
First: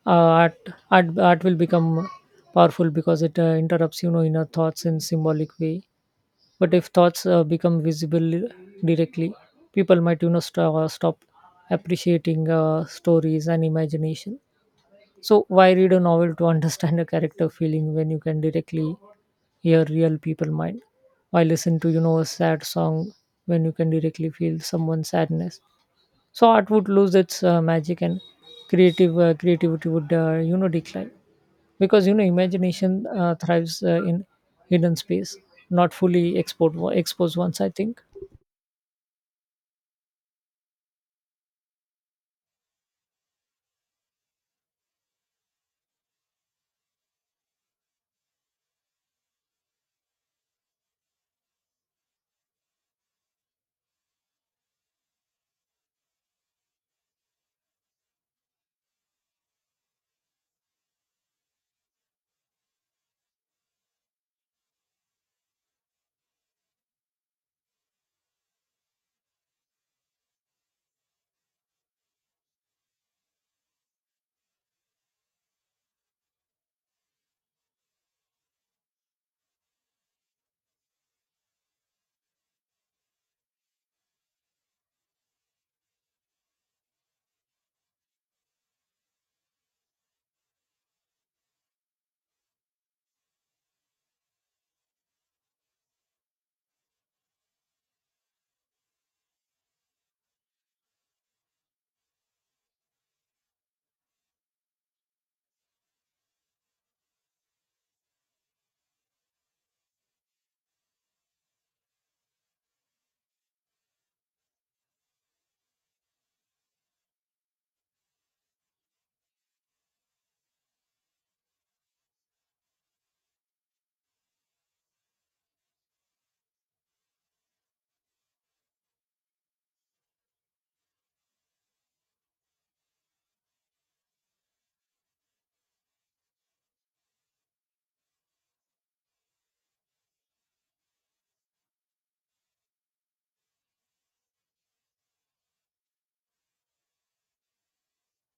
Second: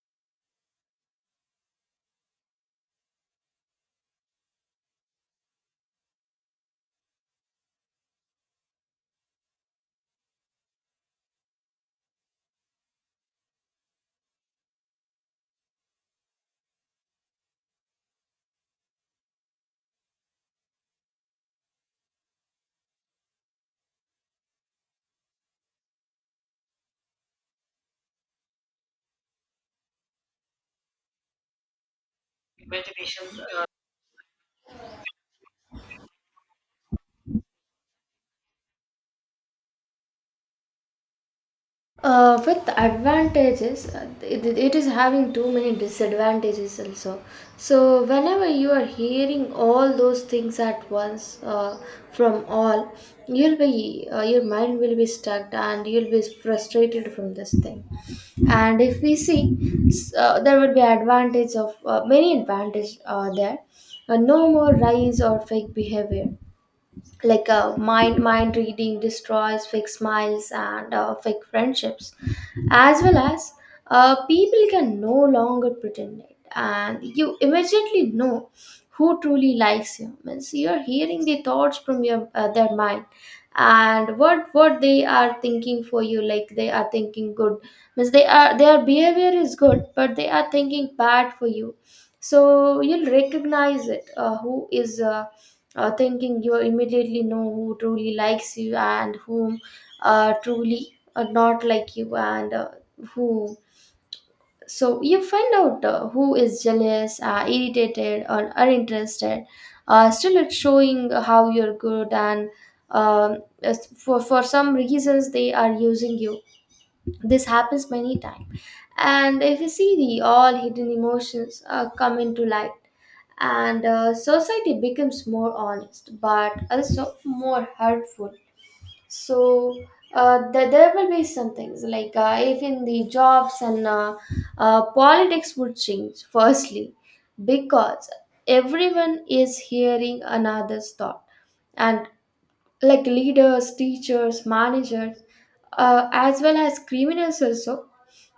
Speaker 2: uh, art, art art will become powerful because it uh, interrupts, you know, inner thoughts in symbolic way. But if thoughts uh, become visible directly, people might, you know, st- uh, stop appreciating uh, stories and imagination. So why read a novel to <laughs> understand a character feeling when you can directly hear real people mind? Why listen to, you know, a sad song when you can directly feel someone's sadness? So art would lose its uh, magic, and creative uh, creativity would uh, you know decline, because, you know, imagination uh, thrives uh, in hidden space, not fully exposed exposed once, I think.
Speaker 1: Uh, with advantages, uh, it, it is having too many disadvantages also. So, whenever you are hearing all those things at once, uh, from all, you'll be uh, your mind will be stuck, and you'll be frustrated from this thing. And if we see, s- uh, there would be advantage of uh, many advantage uh, there. Uh, no more rise or fake behavior, like uh, mind mind reading destroys fake smiles and uh, fake friendships, as well as uh, people can no longer pretend it, and you immediately know who truly likes you. Means you're hearing the thoughts from your uh, their mind, and what what they are thinking for you. Like they are thinking good, means they are, their behavior is good, but they are thinking bad for you. So you'll recognize it, uh, who is uh, uh, thinking. You immediately know who truly likes you, and whom uh, truly uh, not like you, and uh, who. So you find out uh, who is jealous, uh, irritated, or uninterested, uh, still it's showing how you're good, and um, as for, for some reasons they are using you. This happens many times. And if you see, the all hidden emotions uh, come into light, and uh, society becomes more honest but also more hurtful. So uh, th- there will be some things like uh, even the jobs and uh, uh, politics would change firstly, because everyone is hearing another's thought, and like leaders, teachers, managers, uh, as well as criminals also.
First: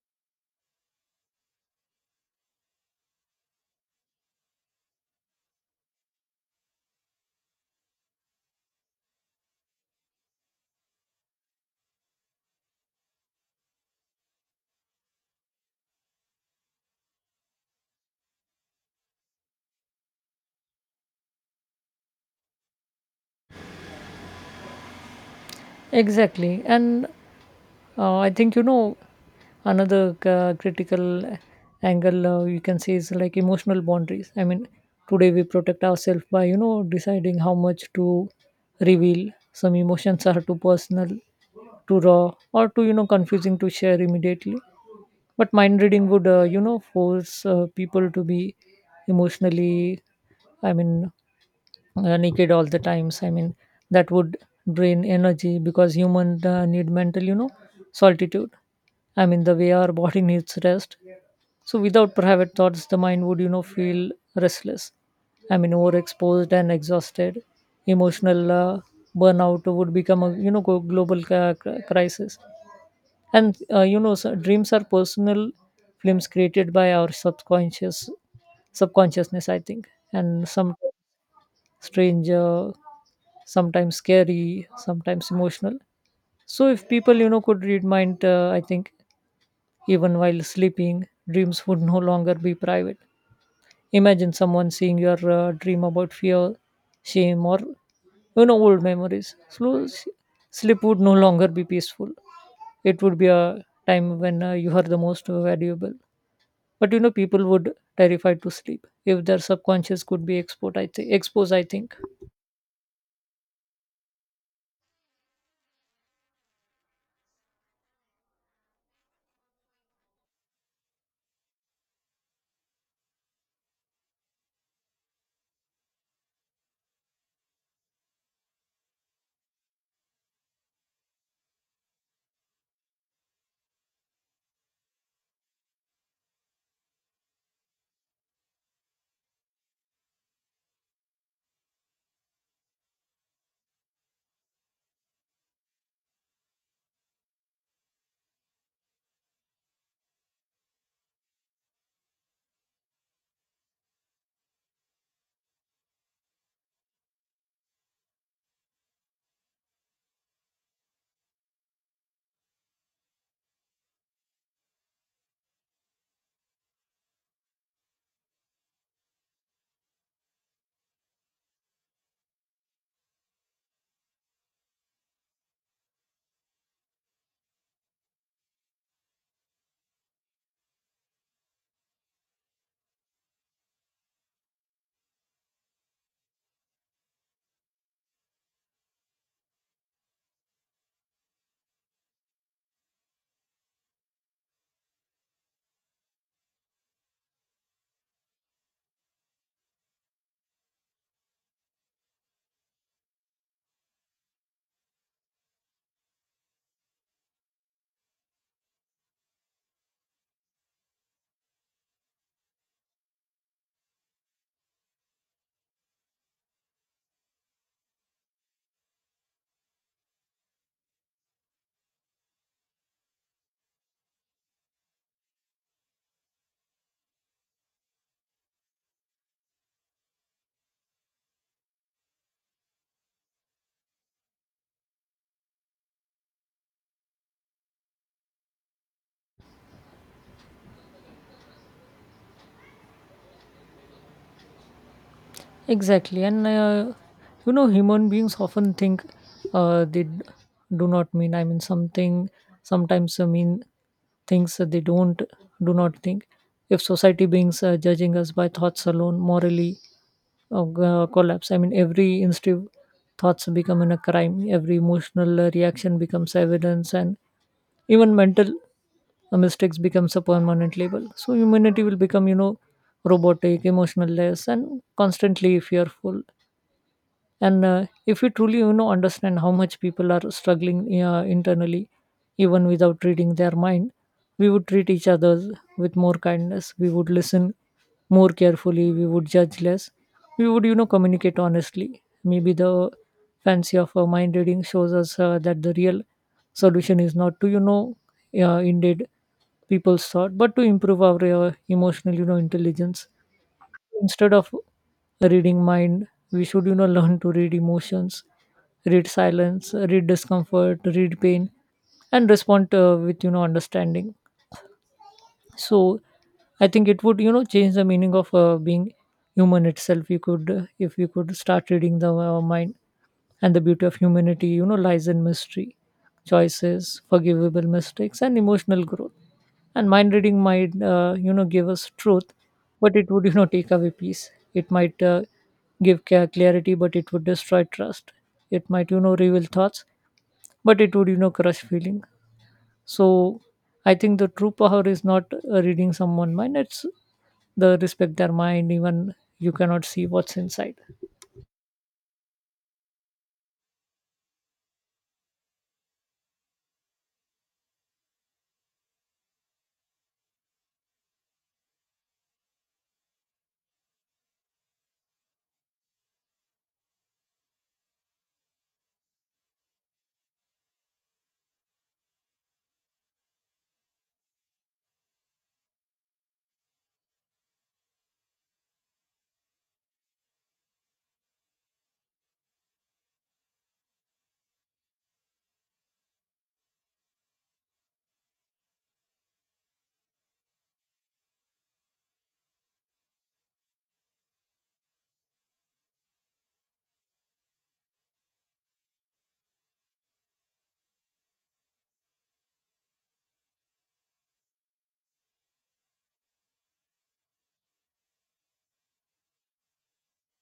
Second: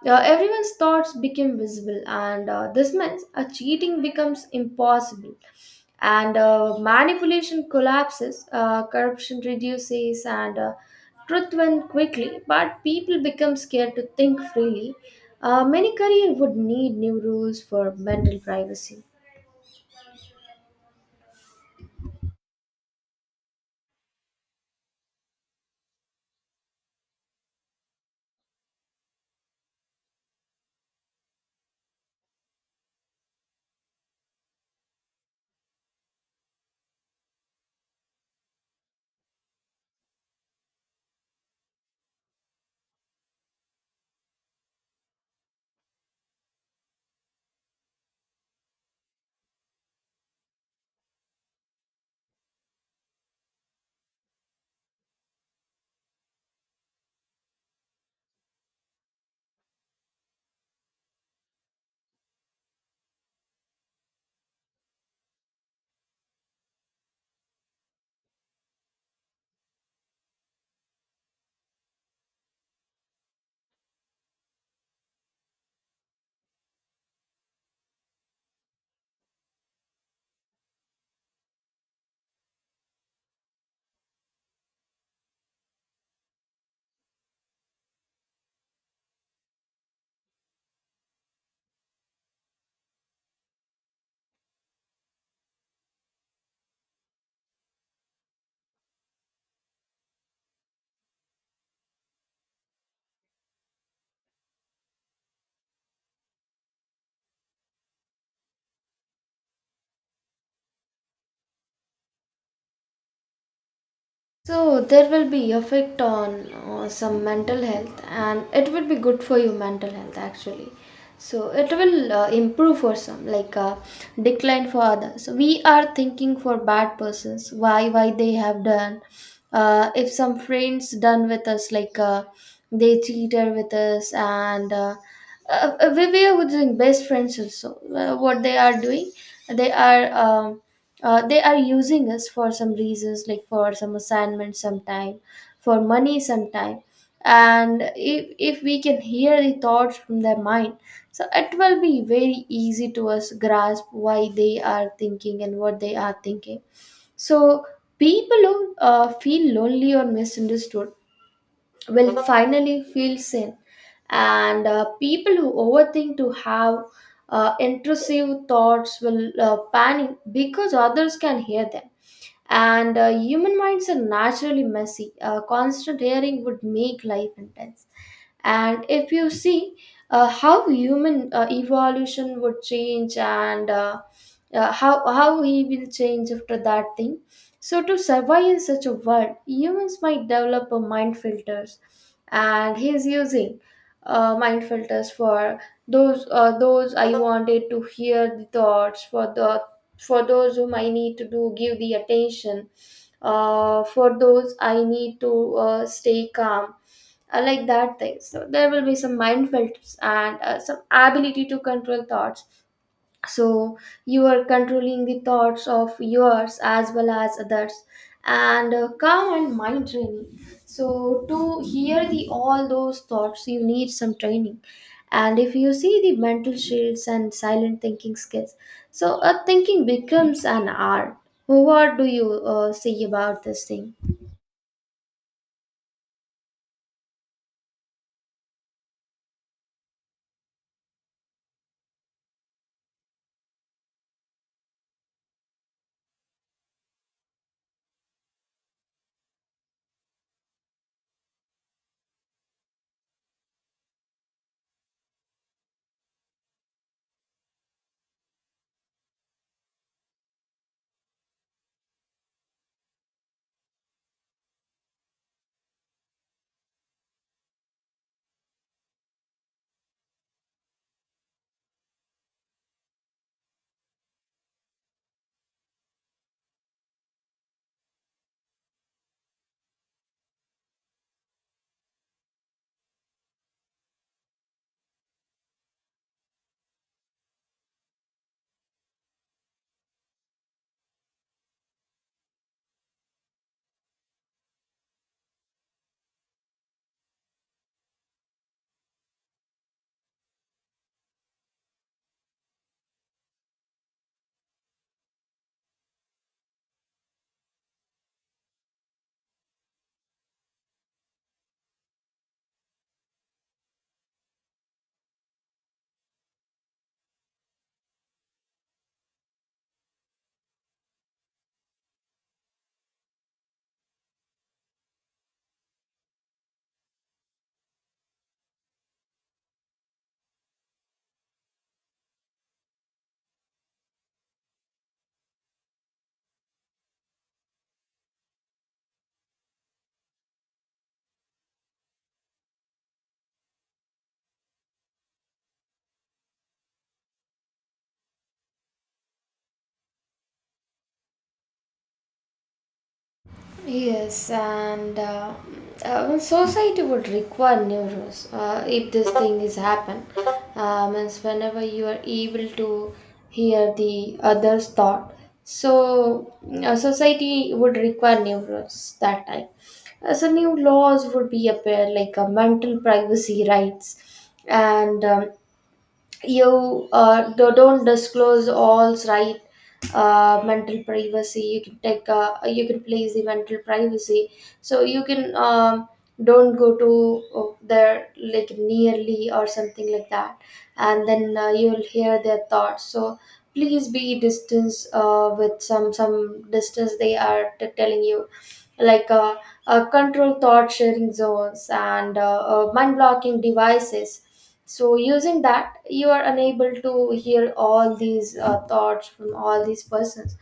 Speaker 1: Uh, everyone's thoughts became visible, and uh, this means uh, cheating becomes impossible, and uh, manipulation collapses, uh, corruption reduces, and uh, truth went quickly. But people become scared to think freely. Uh, many career would need new rules for mental privacy.
Speaker 2: Exactly. And Uh, I think, you know, another c- critical angle uh, you can see is like emotional boundaries. I mean, today we protect ourselves by, you know, deciding how much to reveal. Some emotions are too personal, too raw, or too, you know, confusing to share immediately. But mind reading would, uh, you know, force uh, people to be emotionally, I mean, uh, naked all the times. I mean, that would drain energy, because human uh, need mental, you know, solitude. I mean, the way our body needs rest. So without private thoughts, the mind would, you know, feel restless. I mean, overexposed and exhausted. Emotional uh, burnout would become a, you know, go- global ca- cri- crisis. And uh, you know, so dreams are personal, films created by our subconscious subconsciousness, I think. And some stranger, sometimes scary, sometimes emotional. So if people, you know, could read mind, uh, I think, even while sleeping, dreams would no longer be private. Imagine someone seeing your uh, dream about fear, shame, or, you know, old memories. Slow s- sleep would no longer be peaceful. It would be a time when uh, you are the most valuable. But you know, people would terrified to sleep if their subconscious could be exposed. I think exposed. I think.
Speaker 1: So there will be effect on uh, some mental health, and it will be good for your mental health actually. So it will uh, improve for some, like uh, decline for others. So, we are thinking for bad persons, why why they have done. Uh, if some friends done with us, like uh, they cheated with us, and uh, uh, uh, we we are doing best friends also, uh, what they are doing. They are um, uh, they are using us for some reasons, like for some assignment sometime, for money sometime. And if if we can hear the thoughts from their mind, so it will be very easy to us grasp why they are thinking and what they are thinking. So people who uh, feel lonely or misunderstood will finally feel seen. And uh, people who overthink to have uh, intrusive thoughts will uh, panic because others can hear them. And uh, human minds are naturally messy, uh, constant hearing would make life intense. And if you see uh, how human uh, evolution would change, and uh, uh, how how he will change after that thing. So to survive in such a world, humans might develop a mind filters, and he's using uh, mind filters for those uh, those I wanted to hear the thoughts for the, for those whom I need to do give the attention, uh, for those I need to uh, stay calm. I like that thing. So there will be some mindful tips and uh, some ability to control thoughts. So you are controlling the thoughts of yours as well as others, and uh, calm and mind training. So to hear the all those thoughts, you need some training. And if you see the mental shields and silent thinking skills, so a thinking becomes an art. What do you uh, say about this thing?
Speaker 2: Exactly, and uh, you know, human beings often think uh, they d- do not mean. I mean, something sometimes uh, mean things that they don't do not think. If society beings uh, judging us by thoughts alone, morally uh, g- uh, collapse. I mean, every instinctive thoughts become in a crime. Every emotional uh, reaction becomes evidence, and even mental uh, mistakes becomes a permanent label. So humanity will become, you know, robotic, emotionless, and constantly fearful. And uh, if we truly, you know, understand how much people are struggling uh, internally, even without reading their mind, we would treat each other with more kindness. We would listen more carefully, we would judge less, we would, you know, communicate honestly. Maybe the fancy of uh, mind reading shows us uh, that the real solution is not to, you know, uh, indeed people's thought, but to improve our uh, emotional, you know, intelligence. Instead of reading mind, we should, you know, <laughs> learn to read emotions, read silence, read discomfort, read pain, and respond uh, with, you know, understanding. So I think it would, you know, change the meaning of uh, being human itself. You could uh, if you could start reading the uh, mind. And the beauty of humanity, you know, lies in mystery, choices, forgivable mistakes, and emotional growth. And mind reading might, uh, you know, give us truth, but it would <laughs> you know take away peace. It might, uh, give ca- clarity, but it would destroy trust. It might, you know, reveal thoughts, but it would, you know, crush feeling. So I think the true power is not uh, reading someone's mind, it's the respect their mind even you cannot see what's inside.
Speaker 1: Yes, and uh, uh, society would require new rules uh, if this thing is happen. Uh, means whenever you are able to hear the others' thought, so uh, society would require new rules that time. Uh, so new laws would be appear, like uh, mental privacy rights and. Um, you uh, do- don't disclose all's right. Uh, mental privacy you can take, uh, you can place the mental privacy. So you can um, don't go to uh, their like nearly or something like that, and then uh, you'll hear their thoughts. So please be distance uh, with some some distance they are t- telling you, like uh, uh, control thought sharing zones, and uh, uh, mind blocking devices. So, using that, you are unable to hear all these uh, thoughts from all these persons.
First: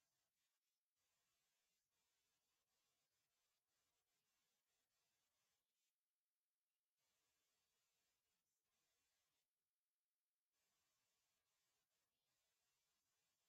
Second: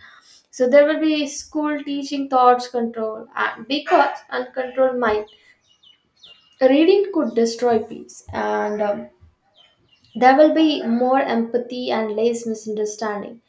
Speaker 1: So, there will be school teaching thoughts control, and because uncontrolled mind reading could destroy peace, and um, there will be more empathy and less misunderstanding.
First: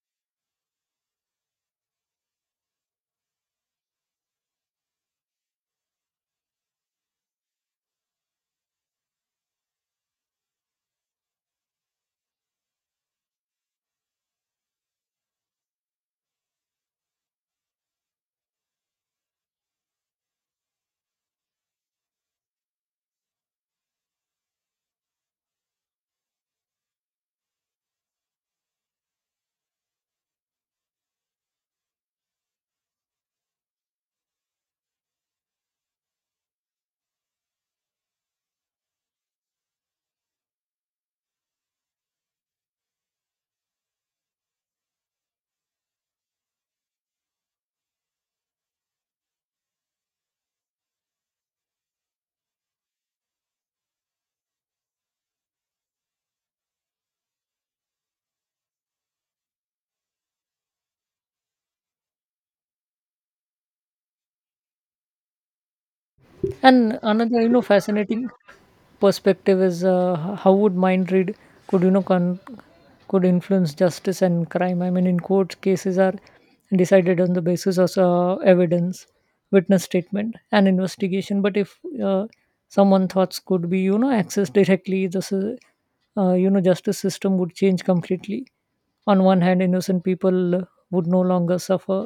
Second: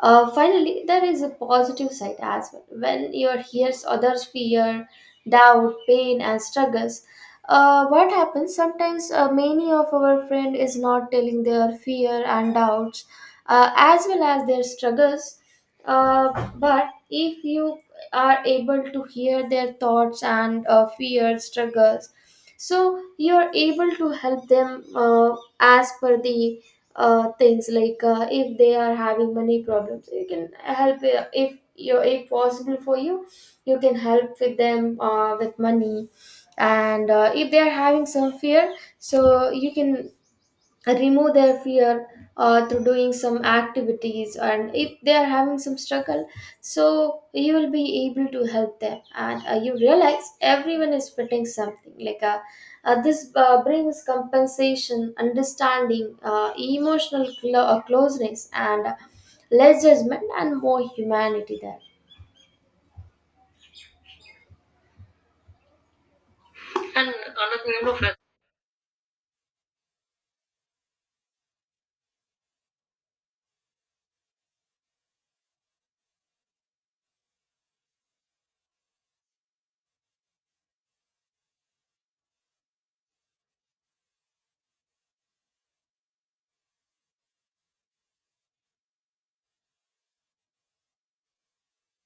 Speaker 1: Uh, finally, there is a positive side as well. When you hear others' fear, doubt, pain, and struggles, uh, what happens sometimes? Uh, many of our friend is not telling their fear and doubts, uh, as well as their struggles. Uh, but if you are able to hear their thoughts and uh, fear, struggles, so you are able to help them uh, as per the uh, things, like uh, if they are having money problems, you can help, uh, if you, if possible for you, you can help with them uh, with money. And uh, if they are having some fear, so you can uh, remove their fear uh, through doing some activities. And if they are having some struggle, so you will be able to help them, and uh, you realize everyone is fitting something, like uh, uh, this uh, brings compensation, understanding, uh, emotional clo- uh, closeness, and less judgment and more humanity there.
Speaker 2: And another, you know, fascinating perspective is uh, h- how would mind read could, you know con- could influence justice and crime. I mean, in court cases are decided on the basis of uh, evidence, witness statement, and investigation. But if uh, someone thoughts could be, you know, accessed directly, this is, uh, you know, justice system would change completely. On one hand, innocent people uh, would no longer suffer,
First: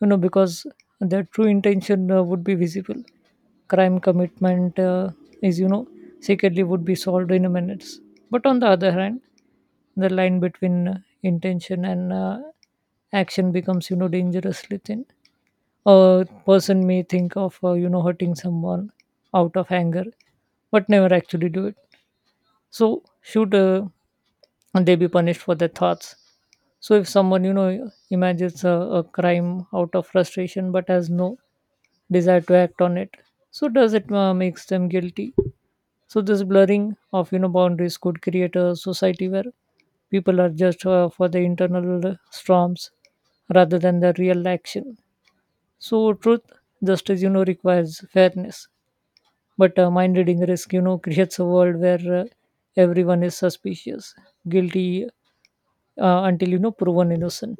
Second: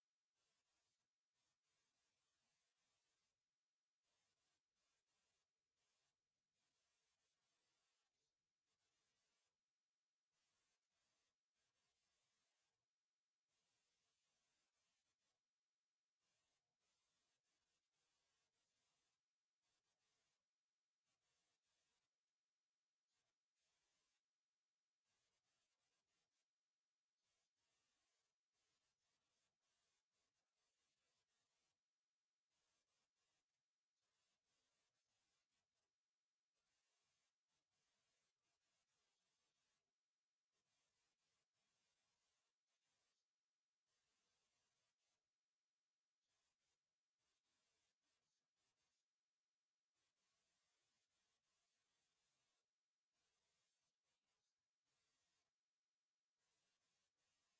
Speaker 2: you know, because their true intention uh, would be visible. Crime commitment uh, is, you know, secretly would be solved in minutes. But on the other hand, the line between uh, intention and uh, action becomes, you know, dangerously thin. A person may think of uh, you know hurting someone out of anger, but never actually do it. So should uh, they be punished for their thoughts? So if someone, you know, imagines a, a crime out of frustration but has no desire to act on it, so does it uh, makes them guilty? So this blurring of, you know, boundaries could create a society where people are just uh, for the internal storms rather than the real action. So truth, justice, you know, requires fairness, but uh, mind reading risk, you know, <laughs> creates a world where uh, everyone is suspicious, guilty uh, until, you know, proven innocent.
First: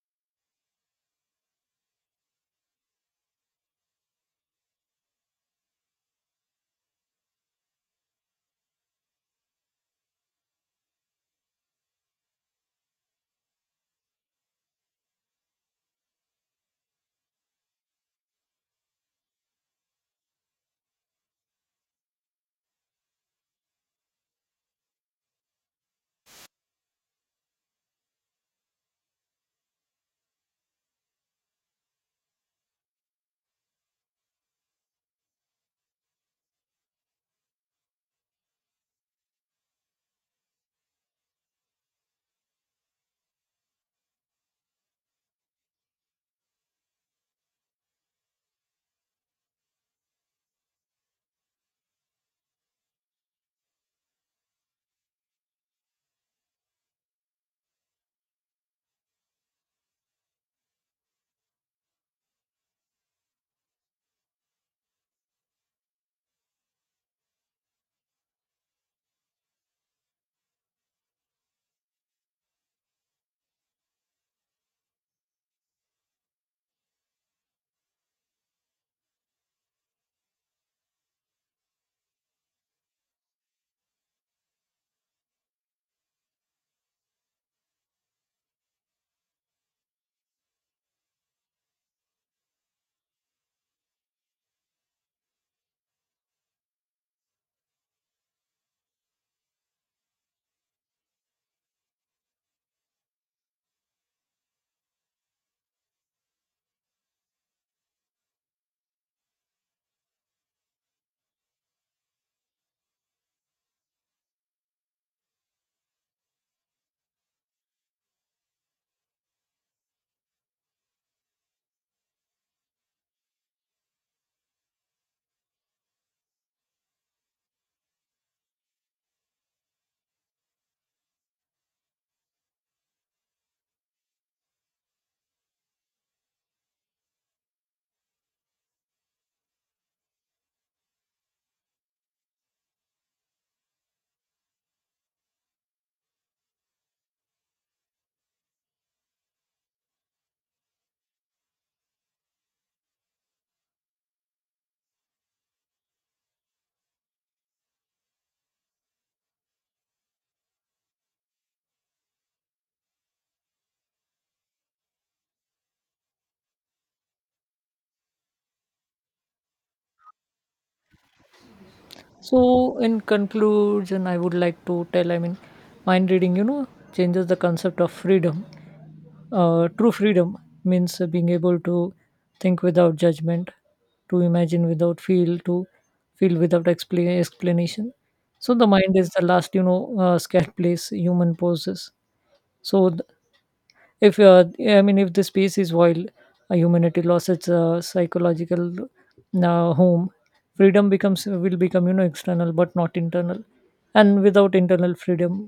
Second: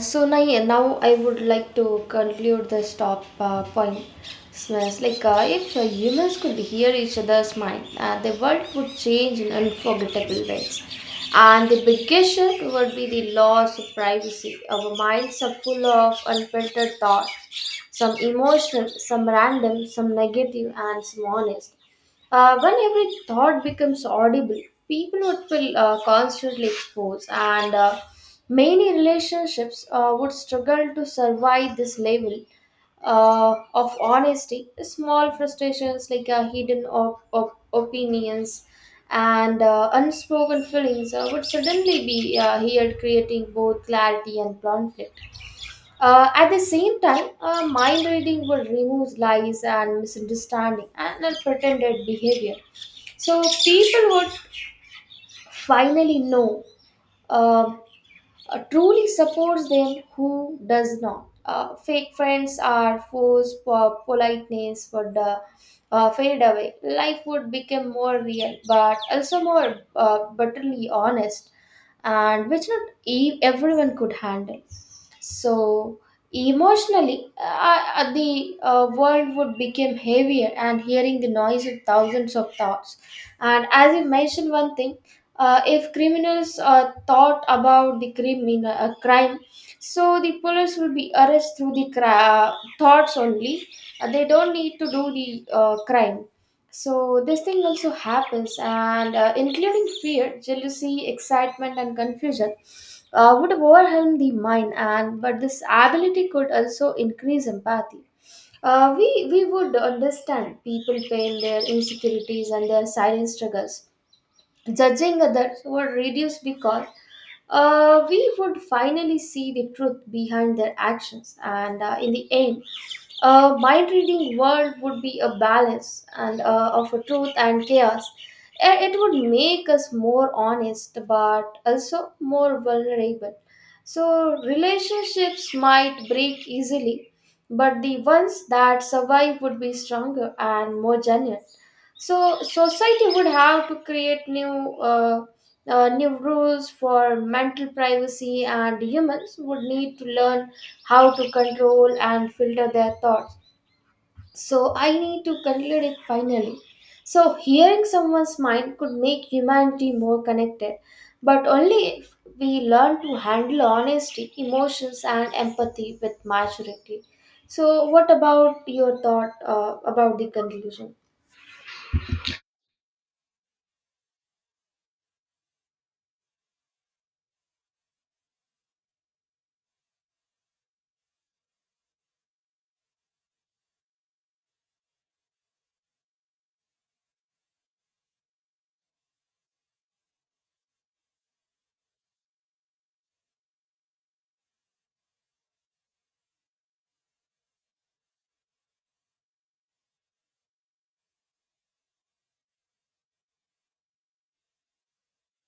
Speaker 1: So now, now I would like to conclude this top uh, point. Smells like uh, if uh, humans could hear each other's mind, uh, the world would change in unforgettable ways. And the biggest shift would be the loss of privacy. Our minds are full of unfiltered thoughts, some emotional, some random, some negative, and some honest. Uh, when every thought becomes audible, people would feel uh, constantly exposed, and uh, many relationships uh, would struggle to survive this level uh, of honesty. Small frustrations, like uh, hidden op- op- opinions and uh, unspoken feelings uh, would suddenly be uh, here, creating both clarity and conflict. Uh, at the same time, uh, mind reading will remove lies and misunderstanding and pretended behavior. So people would finally know uh, uh, truly supports them, who does not. Uh, fake friends are forced for politeness would uh, uh, fade away. Life would become more real, but also more uh, bitterly honest, and which not e- everyone could handle. So emotionally uh, uh, the uh, world would become heavier, and hearing the noise of thousands of thoughts, and as you mentioned one thing, uh, if criminals uh, thought about the crimin- uh, crime, so the police will be arrested through the cri- uh, thoughts only. Uh, they don't need to do the uh, crime, so this thing also happens. And uh, including fear, jealousy, excitement, and confusion uh, would overwhelm the mind. And but this ability could also increase empathy. uh, we we would understand people pain, their insecurities, and their silent struggles. Judging others were reduced because uh, we would finally see the truth behind their actions, and uh, in the end, a mind reading world would be a balance and uh, of a truth and chaos. I- It would make us more honest, but also more vulnerable. So relationships might break easily, but the ones that survive would be stronger and more genuine. So society would have to create new uh, uh, new rules for mental privacy, and humans would need to learn how to control and filter their thoughts. So I need to conclude it finally. So hearing someone's mind could make humanity more connected, but only if we learn to handle honesty, emotions, and empathy with maturity. So what about your thought uh, about the conclusion?
Speaker 2: So, in conclusion, I would like to tell, I mean, mind reading, you know, changes the concept of freedom. Uh, true freedom means uh, being able to think without judgment, to imagine without feel, to feel without expla- explanation. So, the mind is the last, you know, uh, scared place human possesses. So, th- if uh, I mean, if the space is wild, uh, humanity lost its uh, psychological uh, home. Freedom becomes will become, you know, external but not internal. And without internal freedom,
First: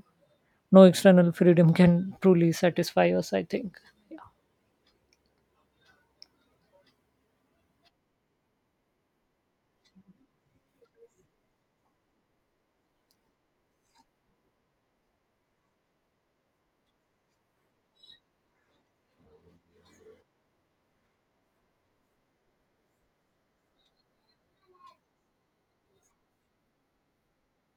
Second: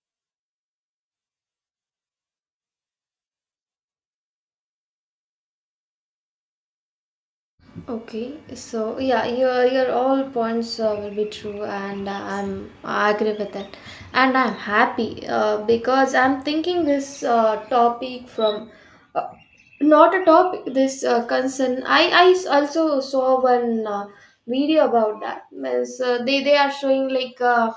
Speaker 2: no external freedom can truly satisfy us, I think.
Speaker 1: Okay, so yeah, your your all points uh, will be true, and uh, I'm I agree with that, and I'm happy uh, because I'm thinking this uh, topic from uh, not a topic, this uh, concern. I I s- also saw one uh, video about that. Means uh, they they are showing like uh,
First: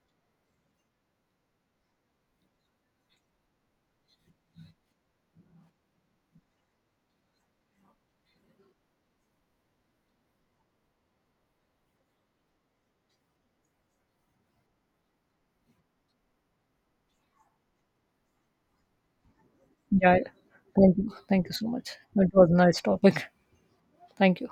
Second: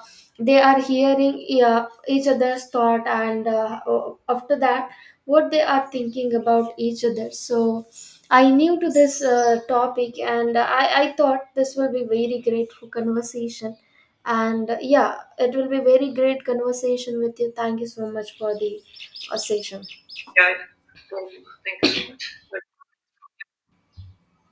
Speaker 1: they are hearing uh, each other's thought, and uh, after that, what they are thinking about each other. So I new to this uh, topic, and I, I thought this will be very great for conversation. And uh, yeah, it will be very great conversation with you. Thank you so much for the uh, session.
Speaker 2: Yeah, thank you, thank you so much. It was a nice topic. Thank you.